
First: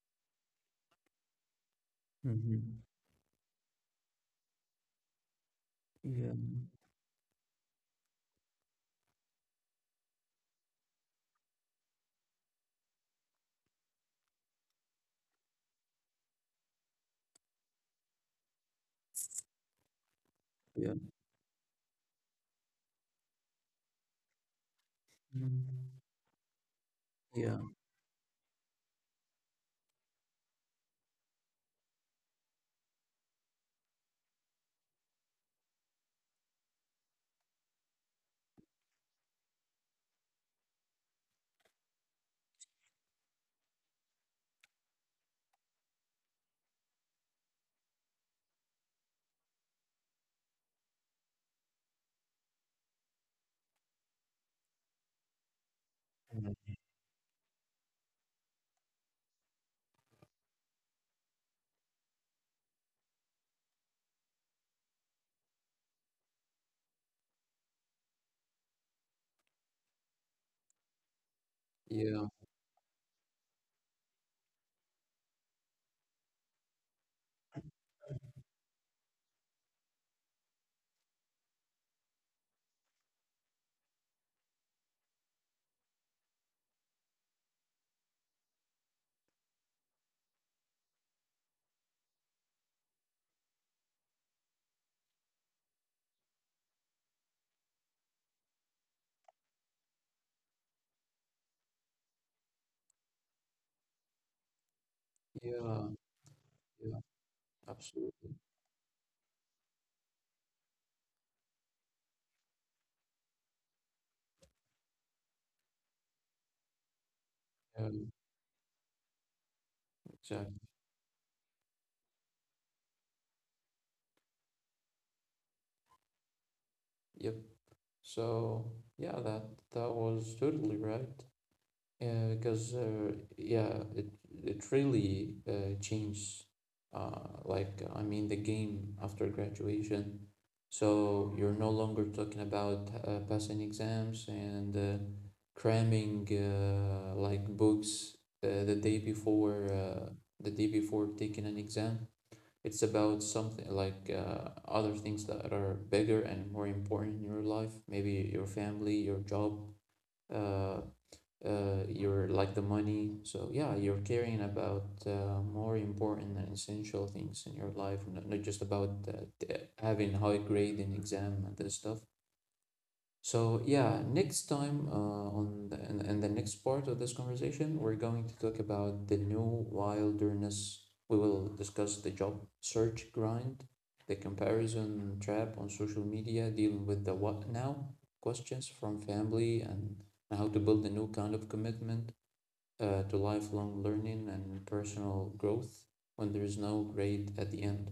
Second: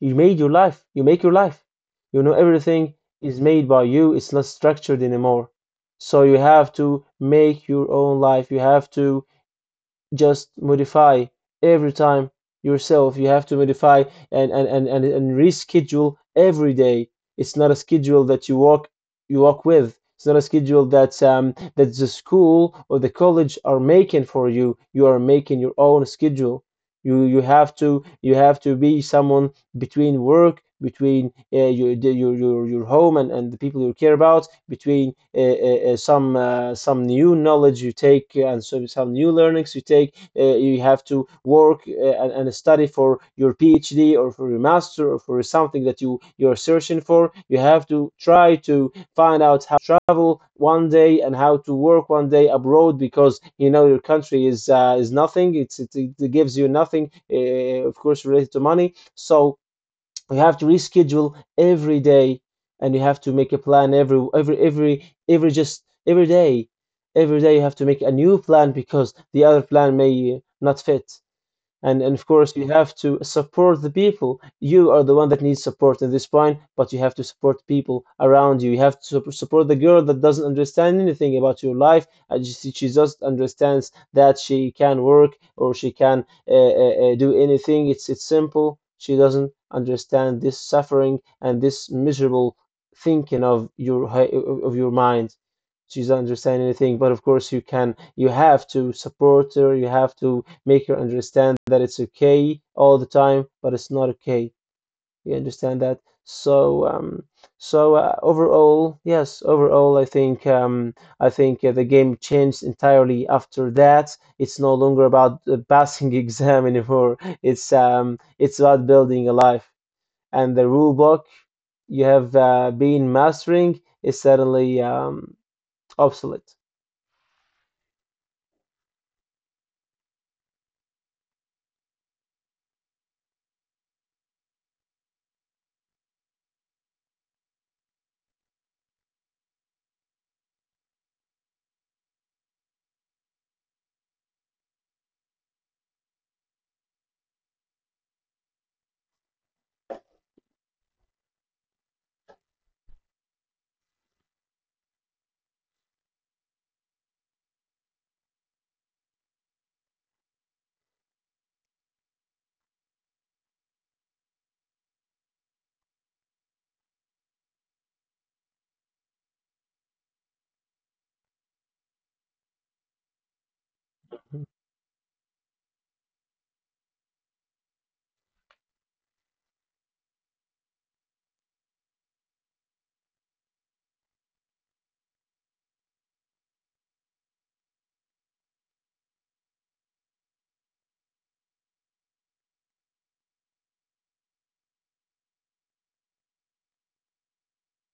Speaker 1: you make your life. You know
Speaker 2: Mhm.
Speaker 1: everything is made by you. It's not structured anymore. So
Speaker 2: Yeah.
Speaker 1: you have to make your own life. You have to just modify every time yourself. You have to modify and reschedule every day. It's not a schedule that you work with. It's not a schedule
Speaker 2: Yeah.
Speaker 1: that that the school or the college are making for you. You are making your
Speaker 2: Mhm.
Speaker 1: own schedule. You
Speaker 2: Yeah.
Speaker 1: have to be someone between work, between your, your home and the people you care about, between some new knowledge you take and so some new learnings you take. You have to work and study for your PhD or for your master or for something that you are searching for. You have to try to find out how to travel one day and how to work one day abroad because you know your country is nothing. It gives you
Speaker 2: Mhm.
Speaker 1: nothing, of course, related to money. So you have to reschedule every day and you have to make a plan every just every day you have to make a new plan because the other plan may not fit. And of
Speaker 2: Yeah.
Speaker 1: course, you have to support the people. You are the one that needs support in this point, but you have to support people around you. You have to support the girl that doesn't understand anything about your life. And she just understands that she can work or she can do anything. It's simple. She doesn't understand this suffering and this miserable thinking of your, of your mind. She doesn't understand anything, but of course you can, you have to support her. You have to make her understand that it's okay all the time, but it's not okay. You understand
Speaker 2: Yeah.
Speaker 1: that? So,
Speaker 2: Yeah.
Speaker 1: so
Speaker 2: Absolutely.
Speaker 1: overall, yes, overall, I think the game changed entirely after that. It's no longer about passing exam anymore.
Speaker 2: Yeah.
Speaker 1: It's about building a life. And the
Speaker 2: Exactly.
Speaker 1: rule book you have been mastering is suddenly obsolete.
Speaker 2: Yep. So yeah, that was totally right. Because yeah, it really changed. Like, I mean, the game after graduation. So you're no longer talking about passing exams and cramming like books uh, the day before uh, the day before taking an exam. It's about something like other things that are bigger and more important in your life. Maybe your family, your job, uh, your like the money. So yeah, you're caring about more important and essential things in your life, not just about t- having high grade in exam and this stuff. So yeah, next time in the next part of this conversation, we're going to talk about the new wilderness. We will discuss the job search grind, the comparison trap on social media, dealing with the "what now" questions from family, and how to build a new kind of commitment to lifelong learning and personal growth when there is no grade at the end.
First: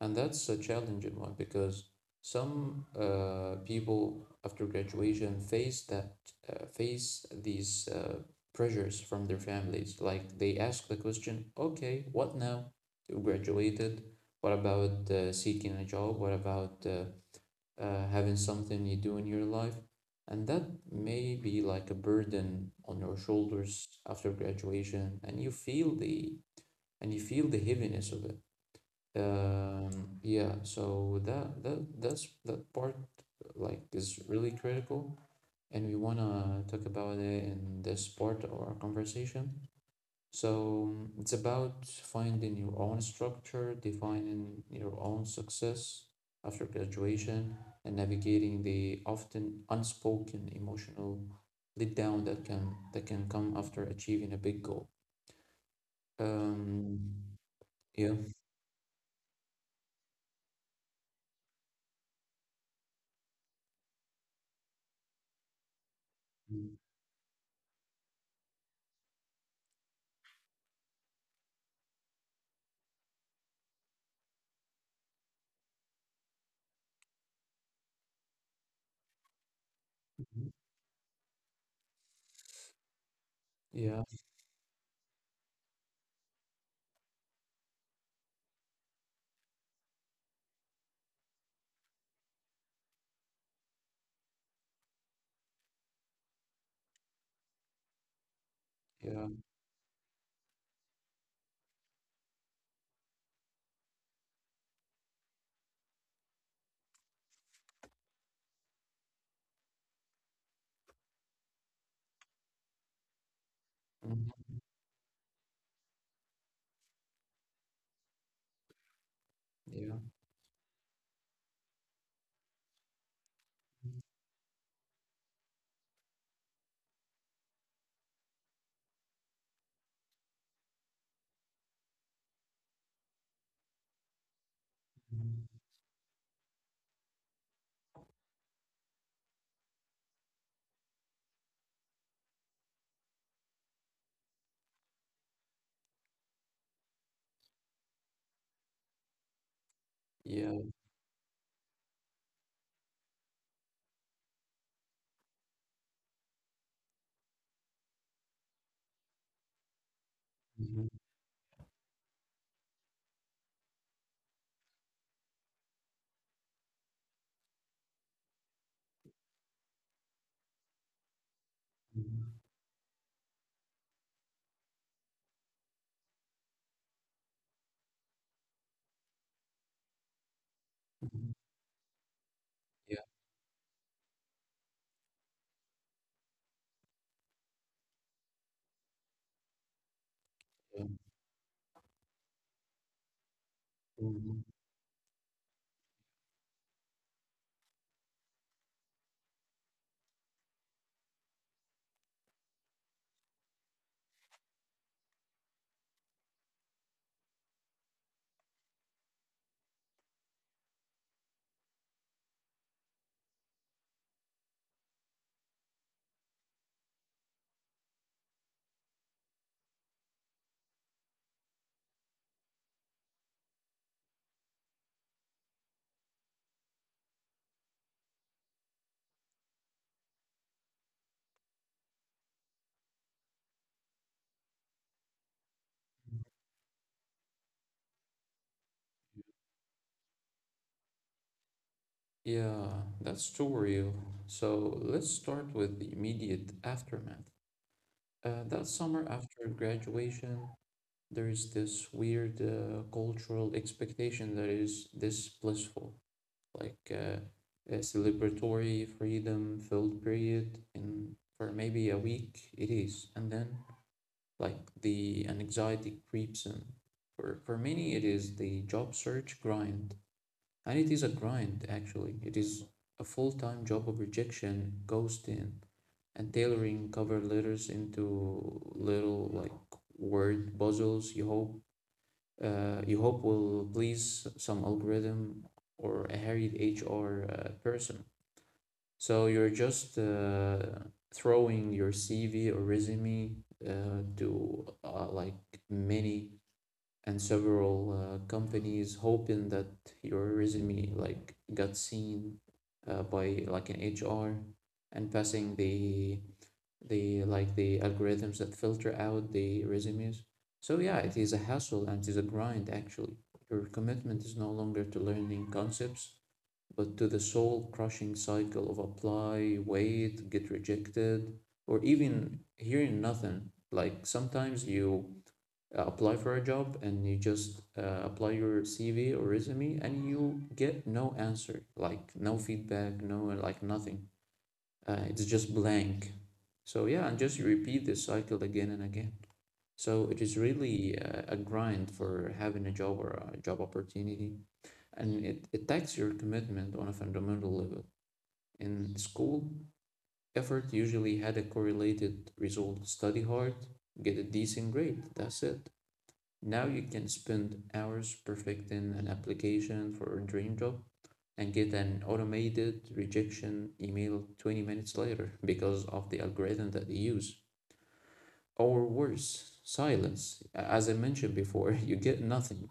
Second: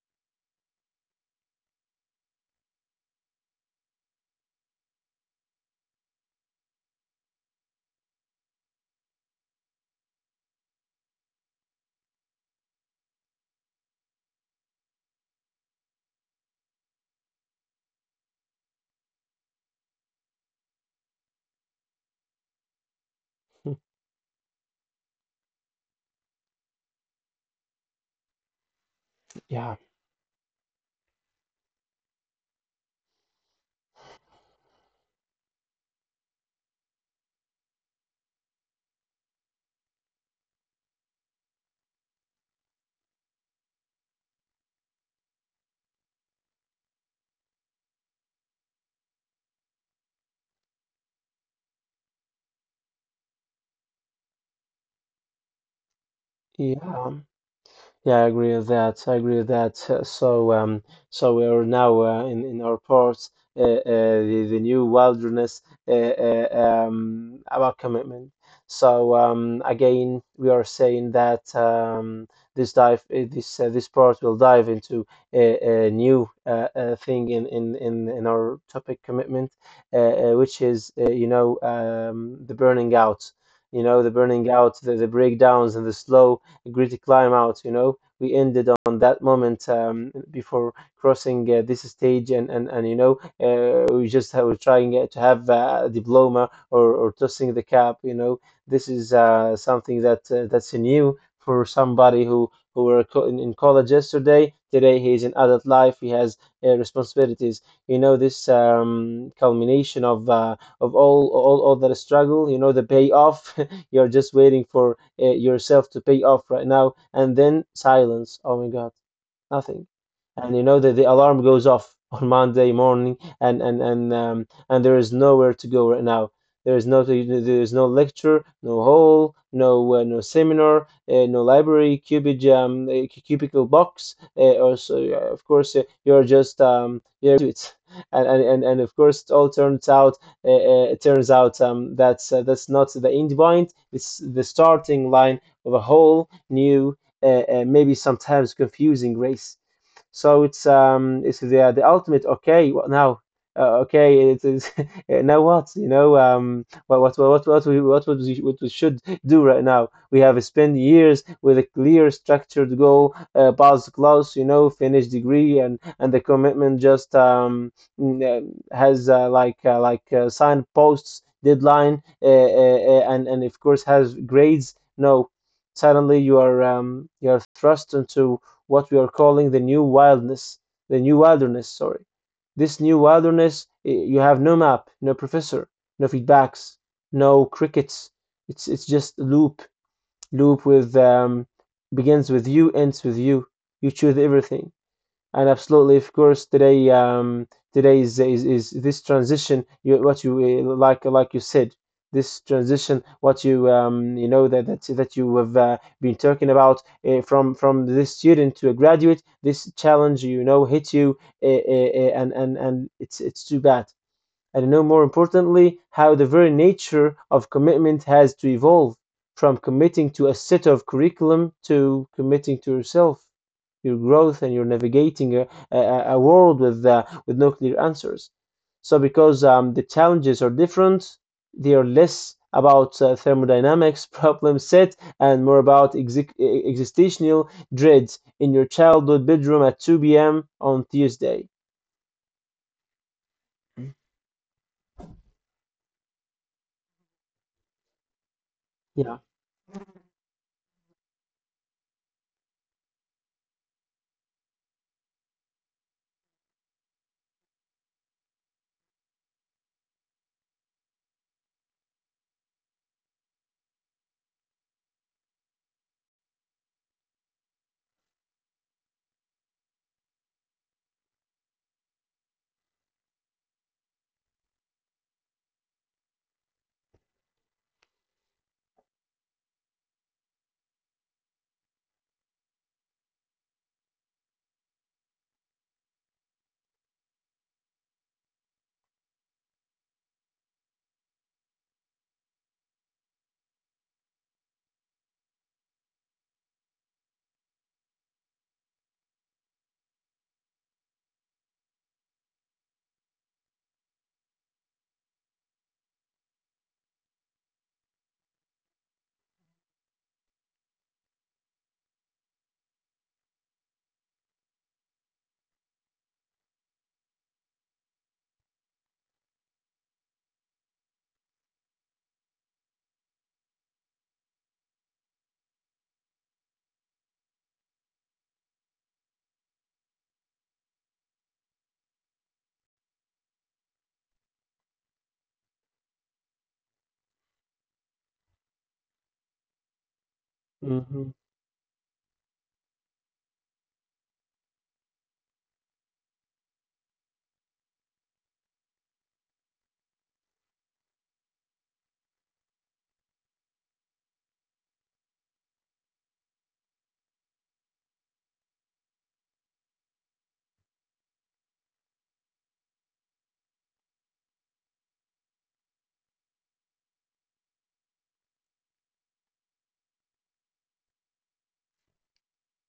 Speaker 2: And that's a challenging one because some people after graduation face these pressures from their families. Like, they ask the question, okay, what now? You graduated. What about seeking a job? What about having something you do in your life. And that may be like a burden on your shoulders after graduation, and you feel the heaviness of it.
Speaker 1: Yeah,
Speaker 2: Yeah, so that's that part like is really critical, and we wanna talk about it in this part of our conversation. So it's about finding your own structure, defining your own success after graduation, and navigating the often unspoken emotional letdown that can come after achieving a big goal. Um,
Speaker 1: yeah.
Speaker 2: yeah.
Speaker 1: Yeah, I agree with that. I agree with that. So, so we are now in our ports, the new wilderness, uh, uh,
Speaker 2: Mhm.
Speaker 1: about commitment. So again, we are saying that this dive, this this part will dive into a new thing in, our topic commitment, which is you know the burning out. You
Speaker 2: Yeah,
Speaker 1: know, the burning out, the breakdowns, and the slow agree to climb out. You know, we ended on that moment before crossing this stage, and you know, we just were trying to have a diploma or tossing the cap. You know, this is
Speaker 2: yeah.
Speaker 1: something that that's new for somebody who were in, college yesterday. Today he is in adult life. He has responsibilities. You know this culmination of all that struggle. You know the payoff. You're
Speaker 2: Mhm.
Speaker 1: just waiting for yourself to pay off right now and then silence, oh my god, nothing.
Speaker 2: Yeah.
Speaker 1: And you know that the alarm goes off on Monday morning, and there is nowhere to go right now. There is no lecture, no hall, no no seminar, no library, cubicle box. Or so,
Speaker 2: Mm-hmm.
Speaker 1: of course, you're just you're to it, and of course, it all turns out. It turns out that's not the end point. It's the starting line of a whole new uh, maybe sometimes confusing race. So
Speaker 2: Yeah.
Speaker 1: it's the ultimate okay what now. Okay, it is now what. You know what we what we should do right now. We have spent
Speaker 2: Mhm.
Speaker 1: years with a clear structured goal, pass class, you know, finish degree, and the commitment just has like signposts deadline,
Speaker 2: Mhm.
Speaker 1: and of course has grades. No, suddenly you are thrust into what we are calling the new wildness, the new
Speaker 2: Mhm.
Speaker 1: wilderness, sorry. This new
Speaker 2: Yeah,
Speaker 1: wilderness, you have no map, no professor, no feedbacks, no crickets. It's just loop, loop
Speaker 2: yeah.
Speaker 1: with begins with you, ends with you. You choose
Speaker 2: Mhm.
Speaker 1: everything. And absolutely, of course, today today is this transition. You what you like you said, this transition. What you you know that you have been talking about from this student to a graduate. This challenge, you know, hit you, and it's too bad and know. More importantly, how the very nature of commitment has to evolve from committing to a set of curriculum to committing to yourself, your growth, and your navigating a world with no clear answers. So because the challenges are different. They are less about thermodynamics problem set and more about existential dreads in your childhood bedroom at 2 p.m. on Tuesday.
Speaker 2: Yeah, that's too real. So let's start with the immediate aftermath. That summer
Speaker 1: Yeah.
Speaker 2: after graduation, there is this weird cultural expectation that is this blissful, like a celebratory freedom filled period in for maybe a week it is, and then like the anxiety creeps in. For many, it is the job search grind, and it is a grind, actually. It is a full time job of rejection, ghosting, and tailoring cover letters into little like word puzzles you hope will please some algorithm or a harried HR person. So you're just throwing your CV or resume to like many and several companies hoping that your resume like got seen by like an HR and passing the like the algorithms that filter out the resumes. So yeah, it is a hassle and it is a grind actually. Your commitment is no longer to learning concepts, but to the soul crushing cycle of apply, wait, get rejected, or even hearing nothing. Like sometimes you apply for a job and you just apply your CV or resume and you get no answer, like no feedback, no like nothing. It's just blank. So yeah, and just repeat this cycle again and again. So it is really
Speaker 1: Mm-hmm.
Speaker 2: a grind for having a job or a job opportunity, and it takes your commitment on a fundamental level. In school, effort usually had a correlated result. Study hard, get a decent grade. That's it. Now you can spend hours perfecting an application for a dream job and get an automated rejection email 20 minutes later because of the algorithm that they use. Or worse, silence. As I mentioned before, you get nothing.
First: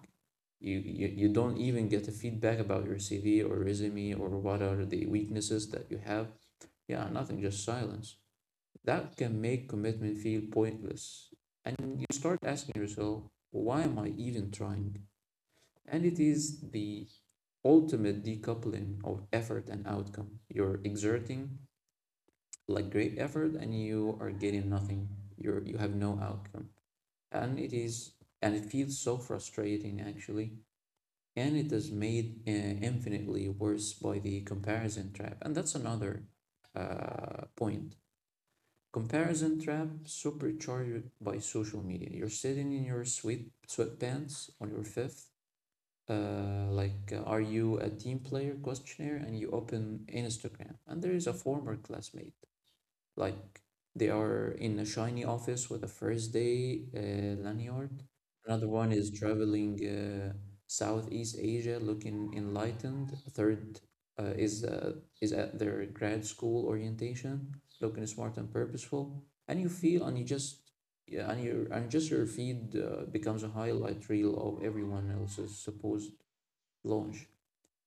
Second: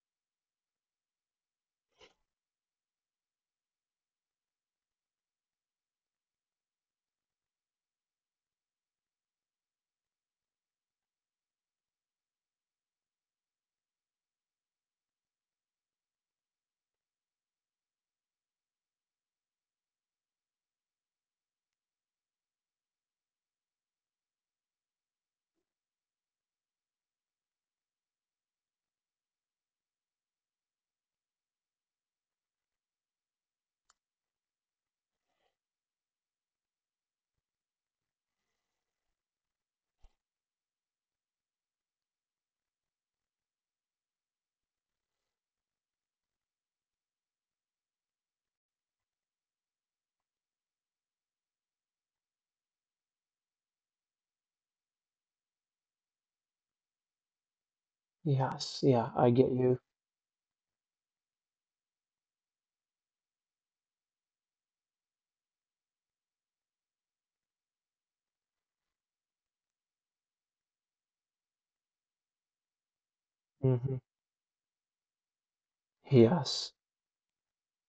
Speaker 2: You don't even get a feedback about your CV or resume or what are the weaknesses that you have. Yeah, nothing, just silence. That can make commitment feel pointless. And you start asking yourself, why am I even trying? And it is the ultimate decoupling of effort and outcome. You're exerting like great effort and you are getting nothing. You have no outcome. And it is and it feels so frustrating actually. And it is made infinitely worse by the comparison trap. And that's another point. Comparison trap supercharged by social media. You're sitting in your sweatpants on your fifth like are you a team player questionnaire, and you open Instagram and there is a former classmate like they are in a shiny office with a first day lanyard, another
Speaker 1: Yes,
Speaker 2: one
Speaker 1: yeah,
Speaker 2: is
Speaker 1: I get
Speaker 2: traveling
Speaker 1: you.
Speaker 2: Southeast Asia looking enlightened, a third uh, is uh, is at their grad school orientation looking smart and purposeful, and you just yeah, and just your feed becomes a
Speaker 1: Hmm.
Speaker 2: highlight reel of everyone else's supposed
Speaker 1: Yes,
Speaker 2: launch.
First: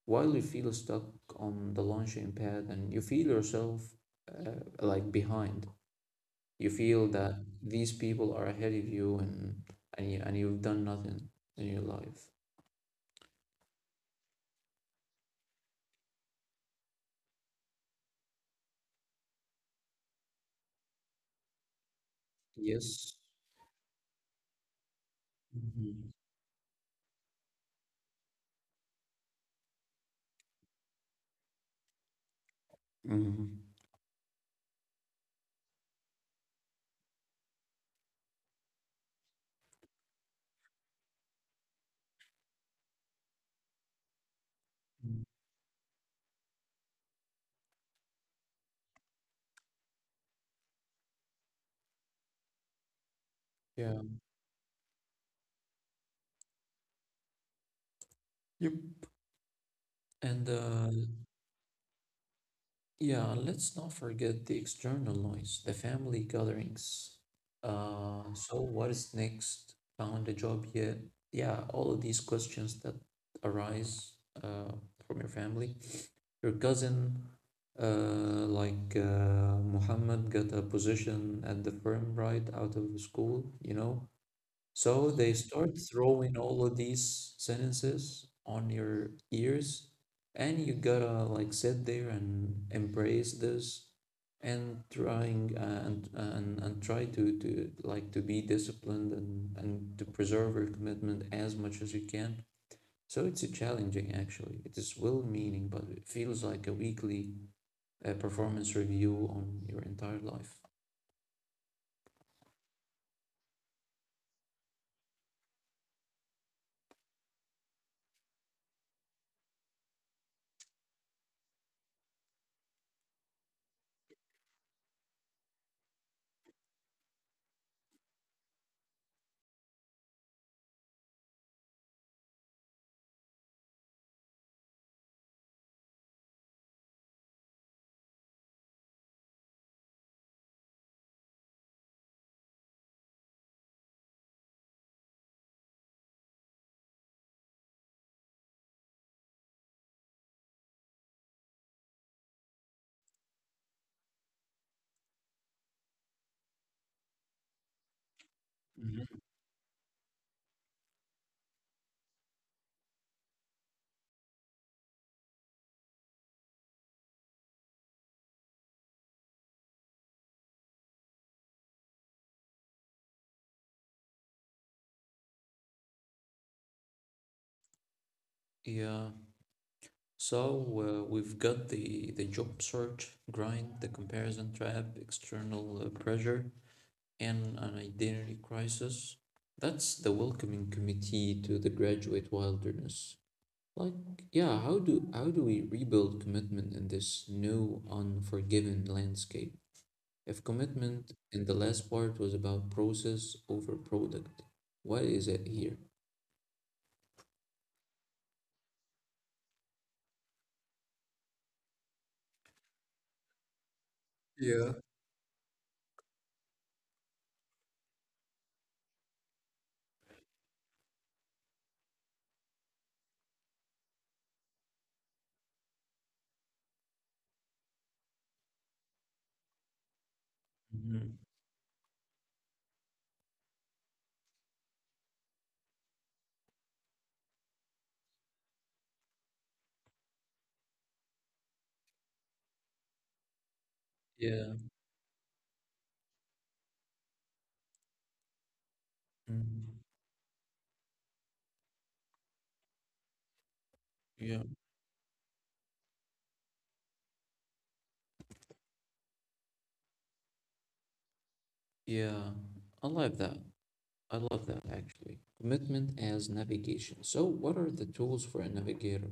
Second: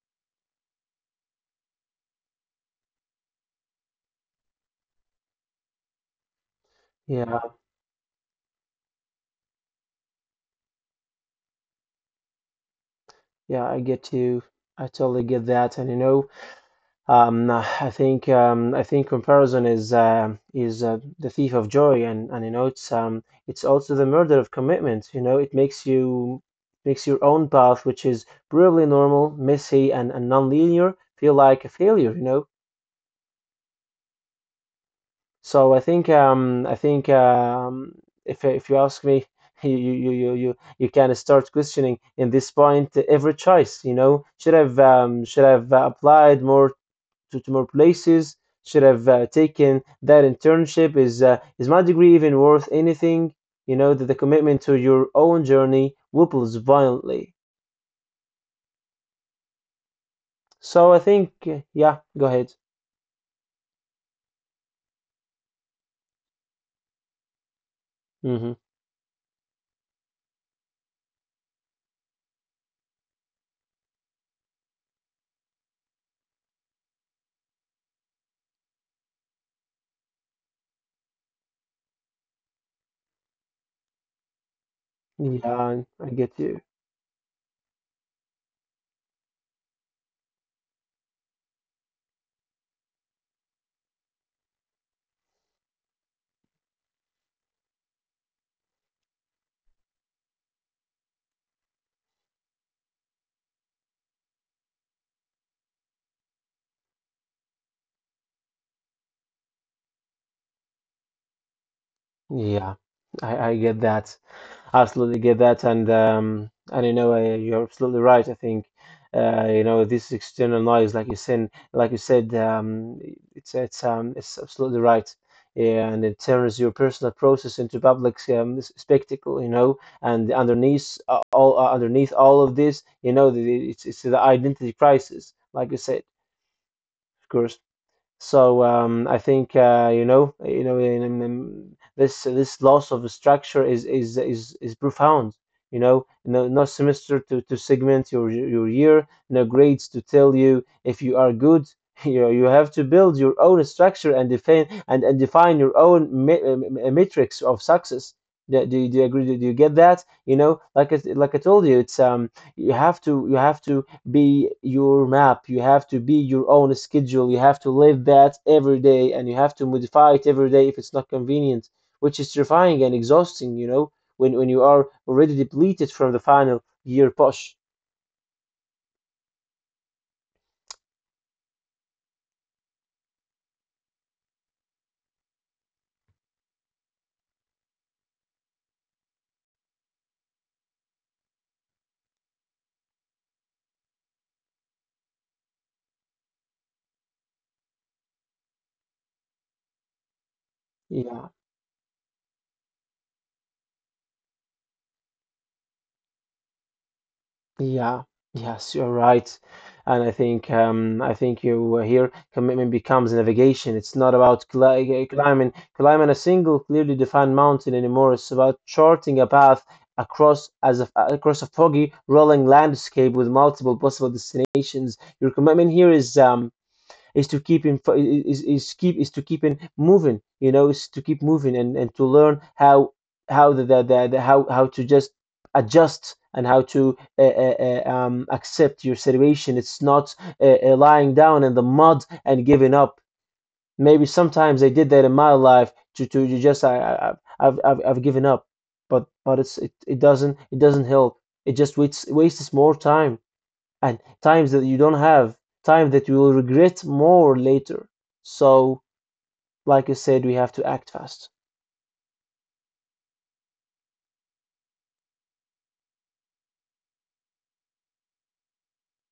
Speaker 2: While you feel stuck on the launching pad and you feel yourself like behind, you feel
Speaker 1: yeah,
Speaker 2: that these people are ahead of you, and you've done nothing in your life.
Speaker 1: yeah, I get you. I totally get that. And you know, I think comparison is the thief of joy, and you know,
Speaker 2: Yes.
Speaker 1: it's also the murder of commitment. You know, it makes
Speaker 2: Hmm.
Speaker 1: your own path, which is probably normal, messy, and non-linear, feel like a failure. You know,
Speaker 2: Hmm.
Speaker 1: so I think if you ask me, you can start questioning in this point every choice. You know, should have applied more to more places. Should have taken that internship. Is my degree even worth anything? You know
Speaker 2: Yeah.
Speaker 1: that the commitment to your own journey wobbles violently.
Speaker 2: Yep. And
Speaker 1: So I think yeah, go ahead.
Speaker 2: Yeah, let's not forget the external noise, the family gatherings. Uh,
Speaker 1: Hmm.
Speaker 2: so what is next? Found a job yet? Yeah, all of these questions that arise uh, from your family. Your cousin, like Muhammad, got a position at the firm right out of school, you know? So they
Speaker 1: Yeah,
Speaker 2: start
Speaker 1: I get
Speaker 2: throwing
Speaker 1: you.
Speaker 2: all of these sentences on your ears, and you gotta like sit there and embrace this, and try to like to be disciplined and to preserve your commitment as much as you can. So it's a challenging actually. It is well-meaning, but it feels like a weekly performance review on your entire life.
Speaker 1: Yeah, I get that. Absolutely get that, and you know, you're absolutely right. I think you know this external noise, like you said, it's it's absolutely right. Yeah, and it turns your personal process into public, spectacle, you know, and underneath all underneath all of this, you know, it's the identity crisis, like you said, of course. So I think you know, in this loss of structure is profound. You know, no semester to segment your year, no grades to tell you if you are good. You know, you have to build your own structure and define your own matrix of success. Do you
Speaker 2: Mhm.
Speaker 1: agree? You get that? You know, like like I told you, it's you have to, be your map. You have to be your own schedule. You have to live that every day, and you have to modify it every day if it's not convenient, which is terrifying and exhausting, you know, when, you are already depleted from the final year push.
Speaker 2: Yeah, so we've got the job search grind, the comparison trap, external pressure, and an identity crisis. That's the welcoming committee to the graduate wilderness. Like, yeah, how do we rebuild commitment in this new unforgiving landscape? If commitment
Speaker 1: Yeah.
Speaker 2: in the last part was about process over product, what is it here?
Speaker 1: Yeah, yes, you're right. And I think you were here. Commitment becomes navigation. It's not about
Speaker 2: Yeah.
Speaker 1: climbing a single clearly defined mountain anymore. It's about charting a path across a foggy, rolling landscape with multiple possible destinations. Your commitment here is to keep in is keep is to keep in moving, you know, is to keep
Speaker 2: Mhm.
Speaker 1: moving, and to learn how the how to just adjust and how to accept your situation. It's not lying down in the mud and giving up. Maybe
Speaker 2: Yeah.
Speaker 1: sometimes I did that in my life, to you just I have I've given up, but it's
Speaker 2: Mhm.
Speaker 1: it, doesn't, help. It just wastes more time, and
Speaker 2: Yeah.
Speaker 1: times that you don't have, time that you will regret more later. So, like I said, we have to act fast.
Speaker 2: Yeah. I like that. I love that actually. Commitment as navigation. So, what are the tools for a navigator?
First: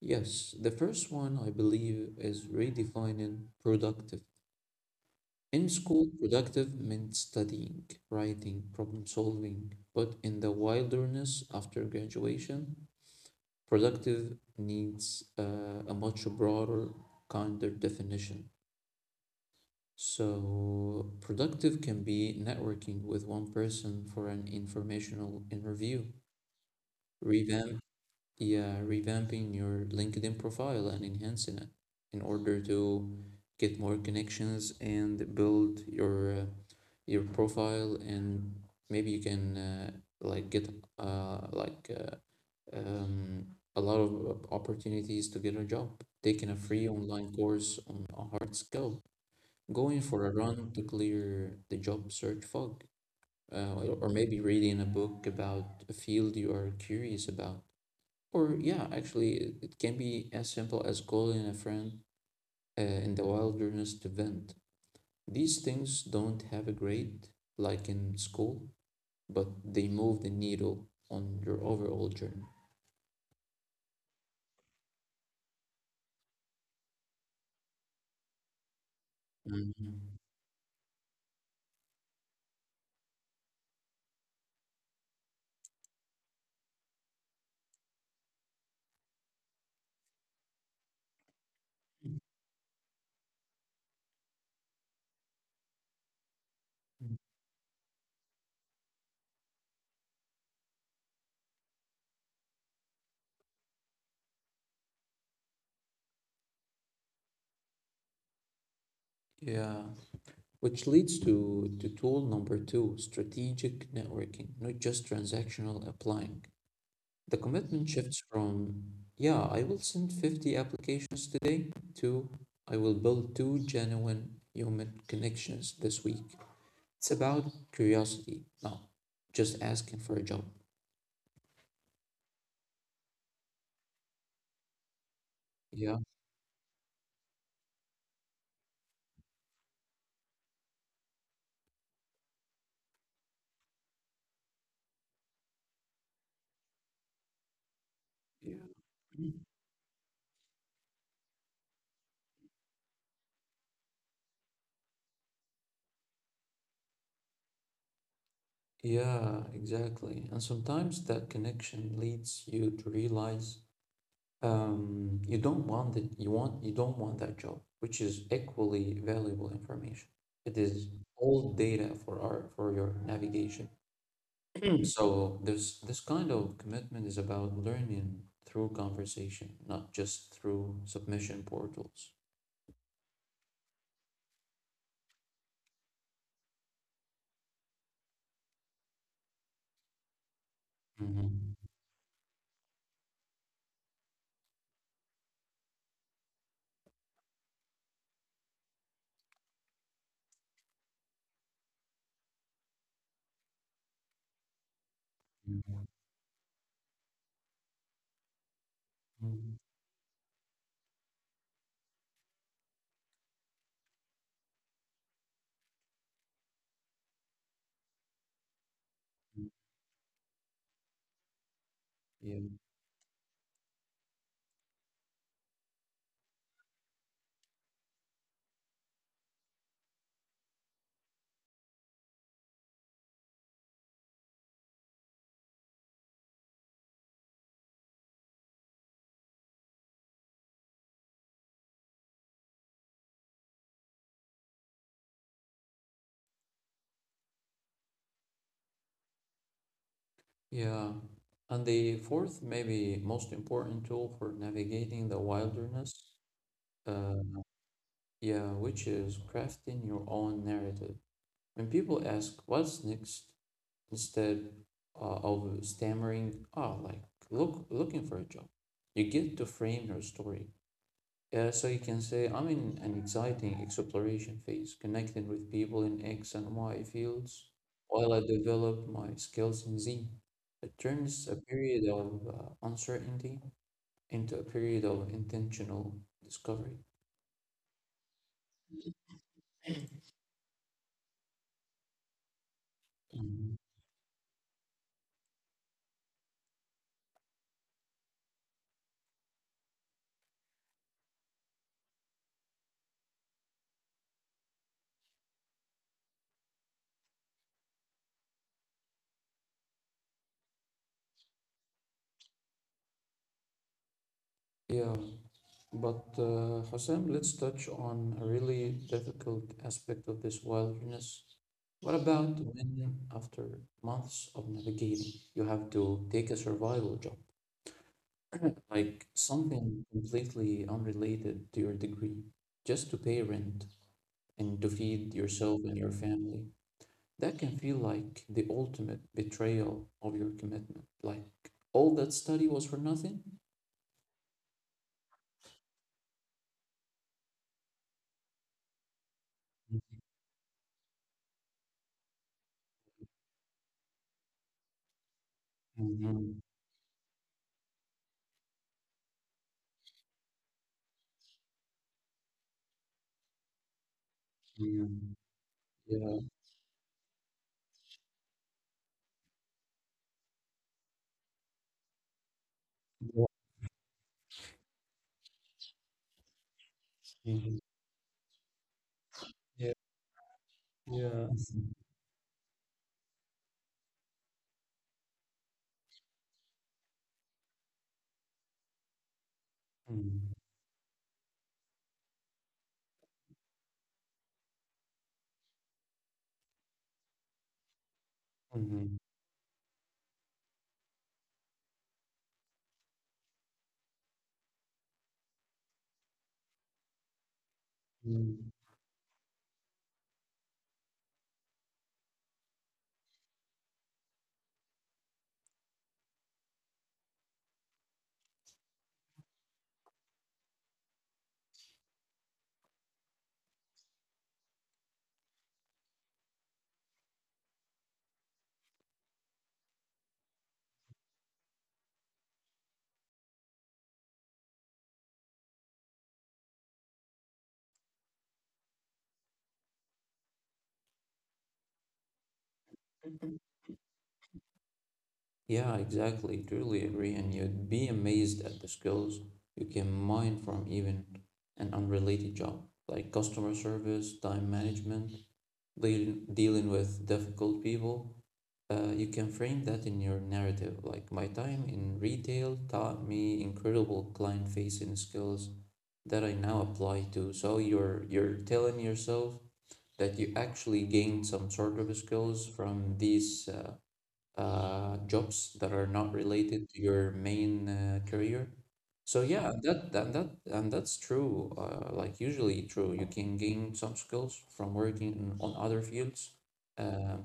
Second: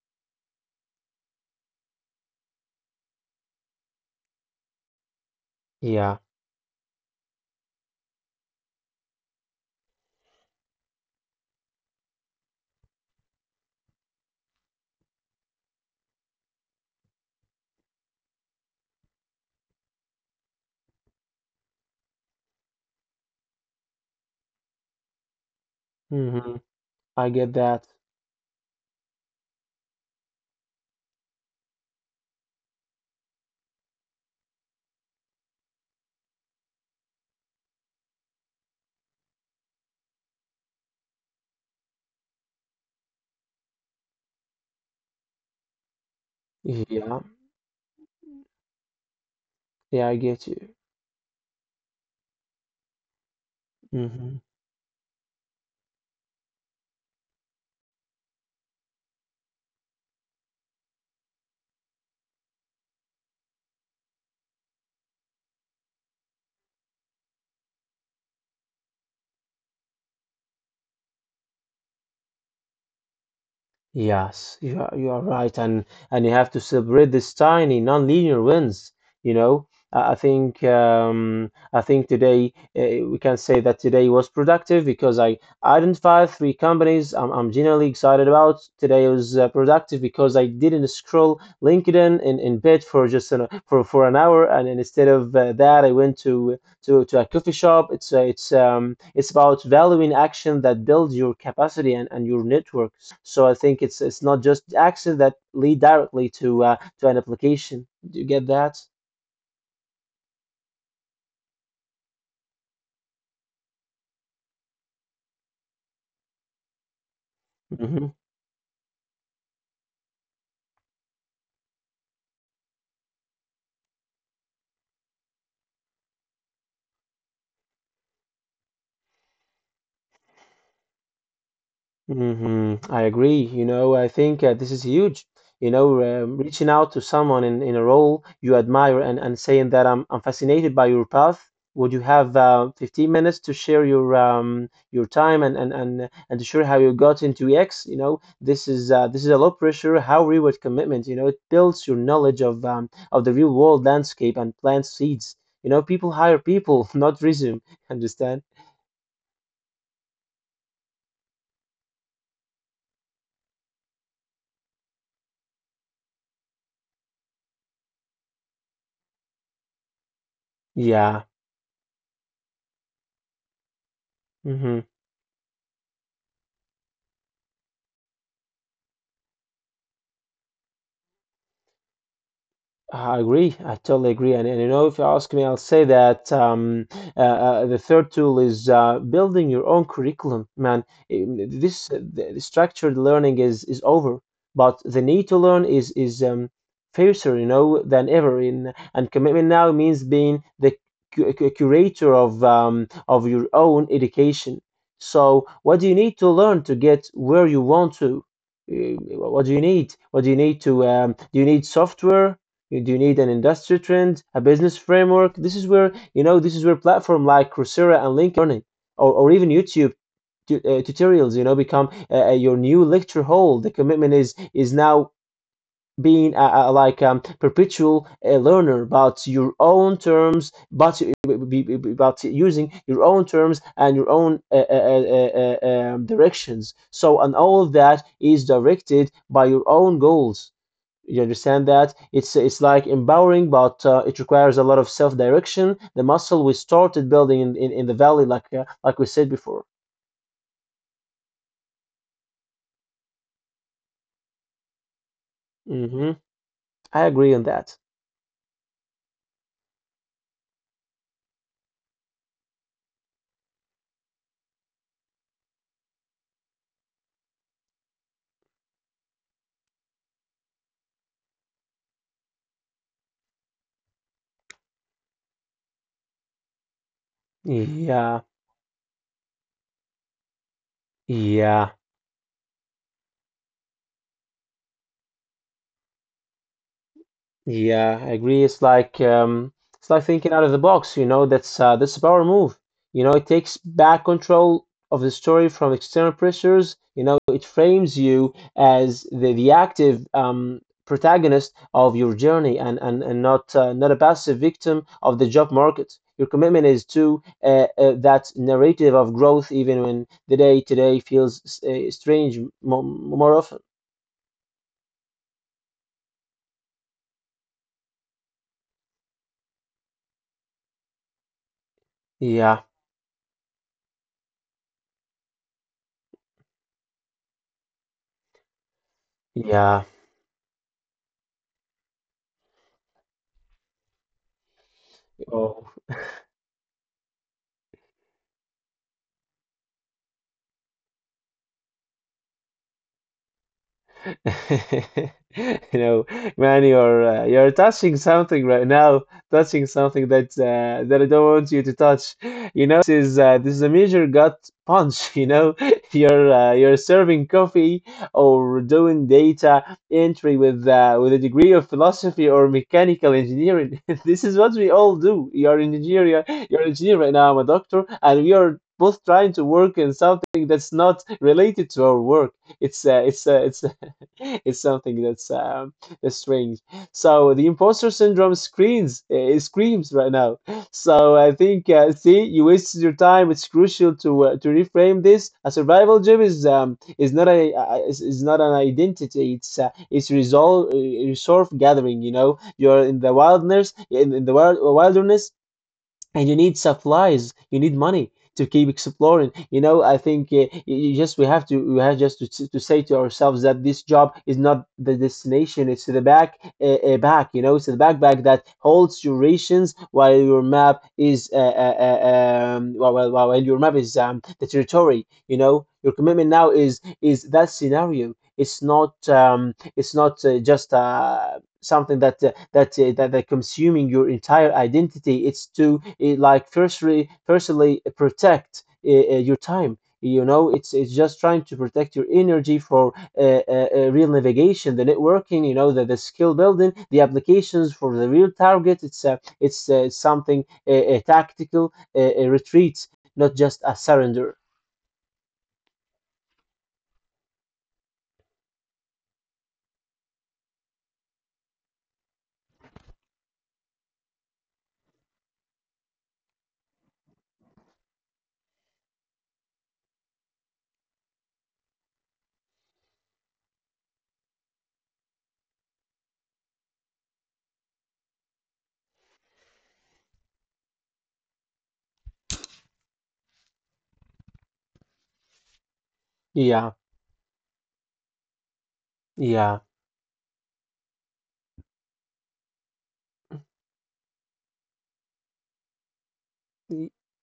Speaker 2: Yes, the first one I believe is redefining productive. In school,
Speaker 1: Yeah.
Speaker 2: productive meant studying, writing, problem solving. But in the wilderness after graduation, productive needs a much broader, kinder definition. So, productive can be networking with one person for an informational interview,
Speaker 1: Hmm. I get
Speaker 2: revamp
Speaker 1: that.
Speaker 2: yeah revamping your LinkedIn profile and enhancing it in order to get more connections and build your profile, and maybe you can like get uh, like uh, um, a lot of opportunities to get a job, taking a free
Speaker 1: Yeah.
Speaker 2: online course on a hard skill, going
Speaker 1: Yeah, I
Speaker 2: for a
Speaker 1: get
Speaker 2: run
Speaker 1: you.
Speaker 2: to clear the job search fog, or
Speaker 1: Hmm.
Speaker 2: maybe reading a book about a field you are curious about, or yeah, actually, it can be as simple as calling a friend in the wilderness to vent. These things don't have a grade like in school, but they move the needle on your overall journey.
Speaker 1: Yes, you are right, and you have to celebrate these tiny non-linear wins. You know, I
Speaker 2: Mhm.
Speaker 1: think today we can say that today was productive because I identified three companies I'm genuinely excited about. Today was productive because I didn't scroll LinkedIn in bed for just an, for an hour, and then instead of that, I went to a coffee shop. It's it's about valuing action that builds your capacity and your network. So I think it's not just access that lead directly to an application. Do you get that?
Speaker 2: Yeah, which leads to tool number two, strategic networking, not just transactional applying. The commitment
Speaker 1: Mm-hmm.
Speaker 2: shifts from, yeah, I will send 50 applications today to, I will build two genuine human connections this week. It's about curiosity, not just asking for a job.
Speaker 1: Hmm. I agree. You know, I think this is huge. You know,
Speaker 2: Yeah.
Speaker 1: reaching out to someone in a role you admire, and, saying that I'm fascinated by your path. Would you have 15 minutes to share your time, and to share how you got into E X? You know,
Speaker 2: Yeah.
Speaker 1: this is a low pressure, high reward commitment. You know, it builds your knowledge of the real world landscape and plants seeds. You know, people hire people, not resume. Understand?
Speaker 2: Yeah, exactly. And sometimes that connection leads you to realize you don't want that job, which is equally valuable information. It is
Speaker 1: Yeah.
Speaker 2: all data for your navigation.
Speaker 1: Hmm.
Speaker 2: So there's this kind of commitment is about learning through conversation, not just through submission portals.
Speaker 1: I agree. I totally agree. And you know, if you ask me, I'll say that the third tool is building your own curriculum. Man, I-
Speaker 2: Mhm.
Speaker 1: this the structured learning is over, but the need to learn is fiercer, you know, than ever. In, and commitment now means being the curator of your own education. So, what
Speaker 2: Mhm.
Speaker 1: do you need to learn to get where you want to? Uh, What do
Speaker 2: Mhm.
Speaker 1: you need? What do you need to? Do you need software? Do you need an industry trend, a business framework? This is where, you know, this is where platform like Coursera and LinkedIn Learning, or even YouTube tutorials, you know, become
Speaker 2: Yeah.
Speaker 1: your new lecture hall. The commitment is now being a like perpetual learner about your own terms, but about using your own terms and your own directions. So, and all of that is directed by your own goals. You understand that it's like empowering, but it requires a lot of self-direction. The muscle we started building in the valley, like we said before.
Speaker 2: Yeah. And the fourth, maybe most important tool for navigating the wilderness,
Speaker 1: Hmm. I
Speaker 2: uh,
Speaker 1: agree on that.
Speaker 2: yeah, which is crafting your own narrative. When people ask, what's next? Instead of stammering, oh, like looking for a job, you get to frame your story. So you can say I'm in an exciting exploration phase, connecting with people in X and Y fields while I
Speaker 1: Yeah,
Speaker 2: develop my skills in Z. It turns a
Speaker 1: yeah.
Speaker 2: period of uncertainty into a period of intentional discovery.
Speaker 1: Yeah, I agree. It's like thinking out of the box. You know, that's a power move. You know, it
Speaker 2: Mhm.
Speaker 1: takes back control of the story from external pressures. You know, it frames you as the active protagonist of your journey, and not not a passive victim of the job market. Your commitment is to that narrative of growth, even when the day today feels strange, mo more often.
Speaker 2: Yeah, but Hossein, let's touch on a really difficult aspect of this wilderness. What about
Speaker 1: Yeah,
Speaker 2: when, after months of navigating, you have to take a survival job? Like
Speaker 1: yeah.
Speaker 2: something completely unrelated to your degree, just to pay rent and to feed yourself and your family. That can feel like the ultimate betrayal of your commitment. Like all that study was for nothing.
Speaker 1: You know, man, you're touching something right now, touching something that that I don't want you to touch. You know, this is a major gut punch. You know,
Speaker 2: Mhm.
Speaker 1: you're serving coffee or doing data entry with a degree of philosophy or mechanical engineering. This is what we all
Speaker 2: Mhm.
Speaker 1: do. You're an
Speaker 2: Yeah.
Speaker 1: engineer.
Speaker 2: Yeah.
Speaker 1: You're an engineer right now. I'm a doctor, and we are both trying to work in something that's not related to our work. It's it's it's something that's strange. So the
Speaker 2: Mhm.
Speaker 1: imposter syndrome screens
Speaker 2: Yeah.
Speaker 1: screams right now. So I
Speaker 2: Yeah.
Speaker 1: think see, you wasted your time. It's crucial to reframe this. A survival job is not is not an identity. It's
Speaker 2: Mhm.
Speaker 1: resolve, resource gathering. You know, you're in the wilderness, wilderness, and you need supplies, you need money to keep
Speaker 2: Mhm.
Speaker 1: exploring. You know, I think you just, we have to, we have just to say to ourselves that this job is not the destination. It's the back, you know, it's the backpack that
Speaker 2: Mhm.
Speaker 1: holds your rations while your map is while your map is the territory. You know, your commitment now is that scenario. It's not it's not just something that that consuming your entire identity. It's to firstly protect your time. You know, it's just trying to protect your energy for real navigation, the networking, you know, the skill building, the applications for the real target. It's something tactical, retreat, not just a surrender.
Speaker 2: Yeah, exactly. Truly agree. And you'd be amazed at the skills you can mine from even an unrelated job, like customer service, time management, dealing with difficult people. You can frame that in your narrative. Like, my time in retail taught me incredible client-facing skills that I now apply to. So you're telling yourself that you actually gained some sort of skills from these jobs that are not related
Speaker 1: Yeah,
Speaker 2: to your main career. So yeah,
Speaker 1: yeah.
Speaker 2: that that that and that's true. Like usually true. You can gain some skills from working on other fields, uh,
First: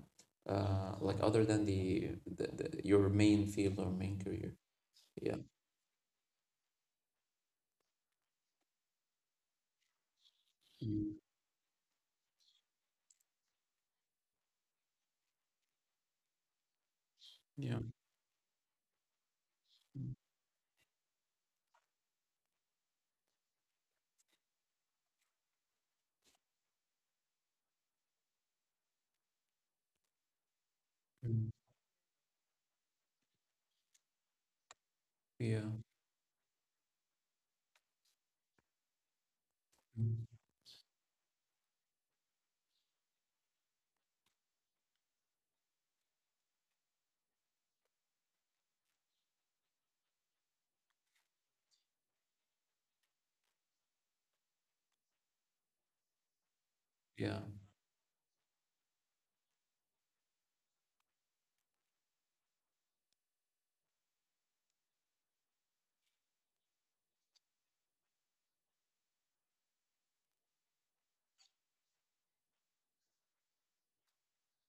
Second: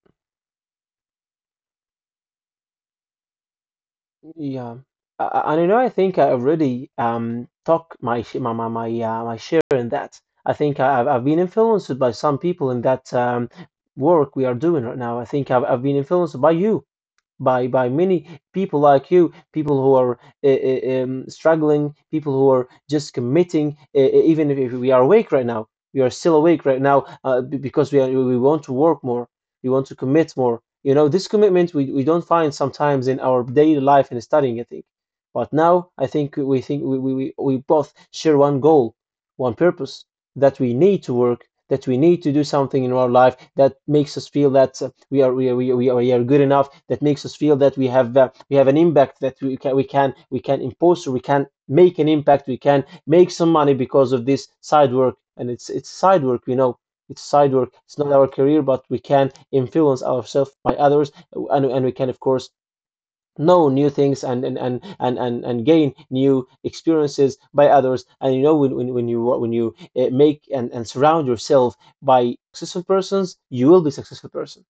Speaker 2: like other than the your main field or main career.
Speaker 1: Yeah, A-
Speaker 2: Yeah.
Speaker 1: a- and you know, I think I already talk my sh- my, my share in that. I think I've
Speaker 2: Mm.
Speaker 1: been influenced by some people in that work we are doing right now. I think I've been influenced by you, by
Speaker 2: Yeah.
Speaker 1: many people like you, people who are struggling, people who are just committing, even if we are awake right now, we are still awake right now because we are, we want to work more, we want to commit more. You know, this
Speaker 2: Mm.
Speaker 1: commitment we don't find sometimes in our daily life and studying, I think. But
Speaker 2: Yeah.
Speaker 1: now I think we both share one goal, one purpose
Speaker 2: Mm.
Speaker 1: that we need to work, that we need to do something in our life that makes us feel that we are good enough, that makes us feel that we have an impact that we can impose, or we can make an impact, we can make some money because of this side work, and it's side work, you know. It's
Speaker 2: Yeah.
Speaker 1: side work. It's not our career, but we can influence ourselves by others, and we can, of course, know new things and gain new experiences by others. And you know when you make, and surround yourself by successful persons, you will be a successful person.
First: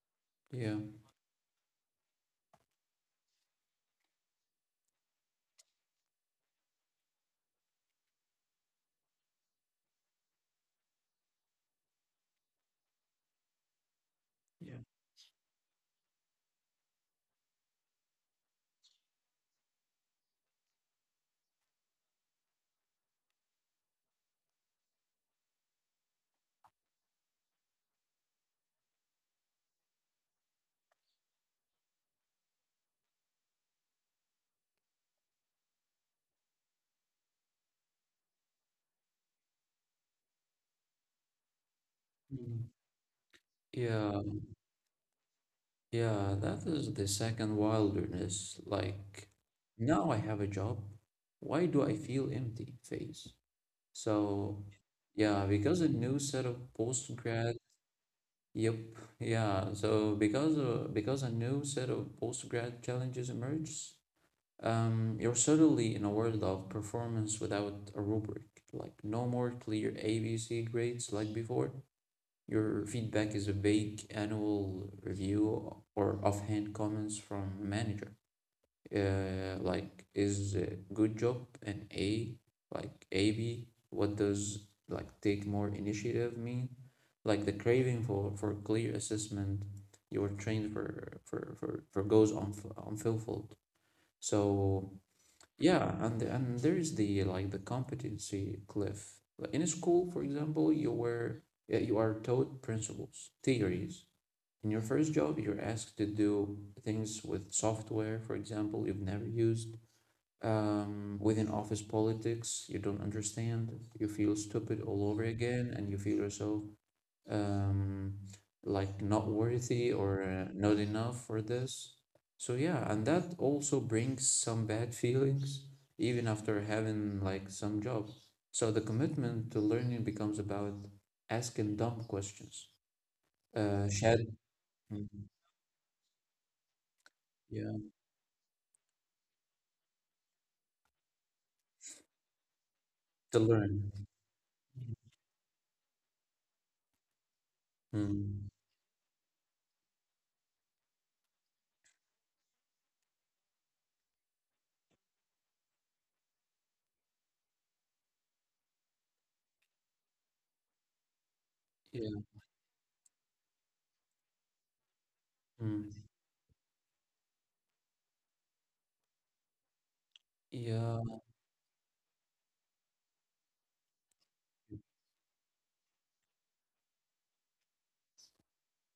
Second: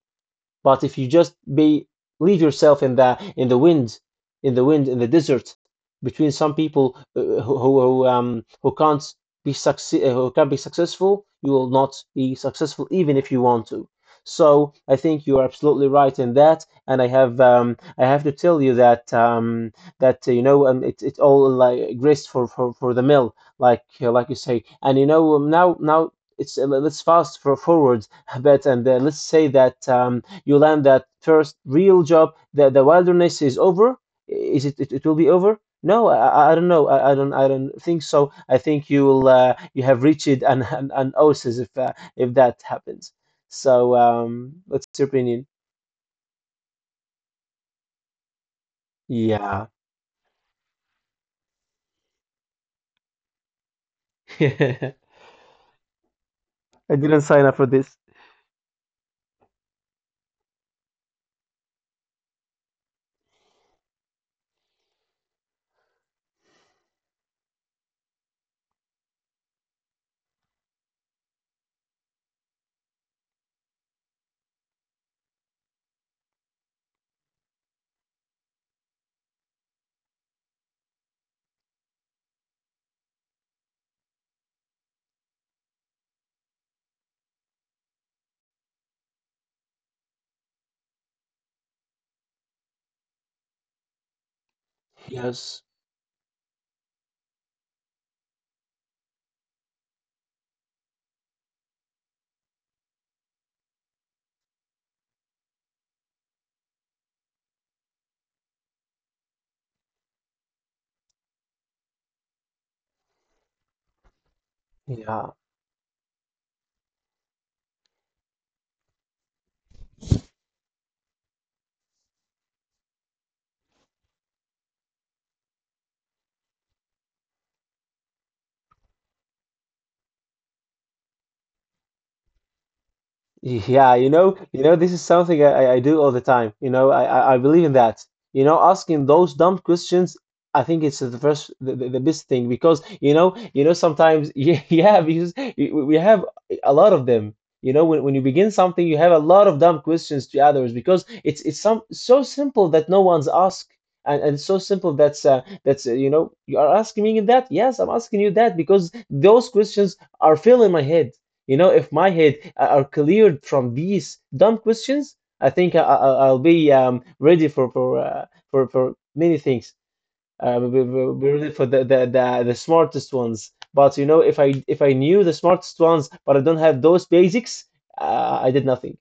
Speaker 2: Yeah.
Speaker 1: But if you just be leave yourself in the wind, in the wind, in the desert, between some people who can't be succe- who can be successful, you will not be successful even if you want to. So I think you are absolutely right in that, and I have to tell you that you know, it it all like grist for, for the mill, like you say. And you know, now it's, let's fast for forward a bit, and let's say that you land that first real job, the wilderness is over. Is it? It will be over. No, I don't know. I don't. I don't think so. I think you will. You have reached an oasis if that happens. So,
Speaker 2: Yeah.
Speaker 1: what's your opinion?
Speaker 2: Yeah, that is the second wilderness. Like,
Speaker 1: Yeah.
Speaker 2: now I have a job. Why do I feel empty phase? So,
Speaker 1: I
Speaker 2: yeah, because a new set of
Speaker 1: didn't sign up
Speaker 2: postgrad,
Speaker 1: for this.
Speaker 2: yep, yeah. So because a new set of postgrad challenges emerges. You're suddenly in a world of performance without a rubric. Like, no more clear ABC grades like before. Your feedback is a vague annual review or offhand comments from a manager. Like, is good job an A? Like, AB? What does like take more initiative mean? Like the craving for clear assessment you were trained for goes on unfulfilled. So
Speaker 1: Yes.
Speaker 2: yeah, and there is the like the competency cliff. Like, in school, for example, you are taught principles, theories. In your first job, you're asked to do things with software, for example, you've never used. Within office politics, you don't understand. You feel stupid all over
Speaker 1: Yeah.
Speaker 2: again, and you feel yourself um, like not worthy or not enough for this. So yeah, and that also brings some bad feelings even after having like some job. So the commitment to learning becomes about asking dumb questions.
Speaker 1: Yeah,
Speaker 2: Uh, shad,
Speaker 1: you know, this is
Speaker 2: Mm,
Speaker 1: something I do all the time. You know, I believe in
Speaker 2: yeah,
Speaker 1: that. You know, asking those dumb questions, I think it's the first, the best thing because
Speaker 2: to
Speaker 1: you know,
Speaker 2: learn.
Speaker 1: sometimes yeah, yeah, because we have a lot of them. You know, when you begin
Speaker 2: Mm,
Speaker 1: something, you have a lot of dumb questions to others because it's some so simple that no one's asked, and so simple that's you know, you are asking me that. Yes, I'm asking you that because those questions are filling my head. You know, if my
Speaker 2: yeah,
Speaker 1: head a- are cleared from these dumb questions, I think
Speaker 2: mm,
Speaker 1: I'll be ready for, for many things. Uh, be, be-
Speaker 2: yeah.
Speaker 1: be ready for the smartest ones. But you know, if I knew the smartest ones, but I don't have those basics, I did nothing.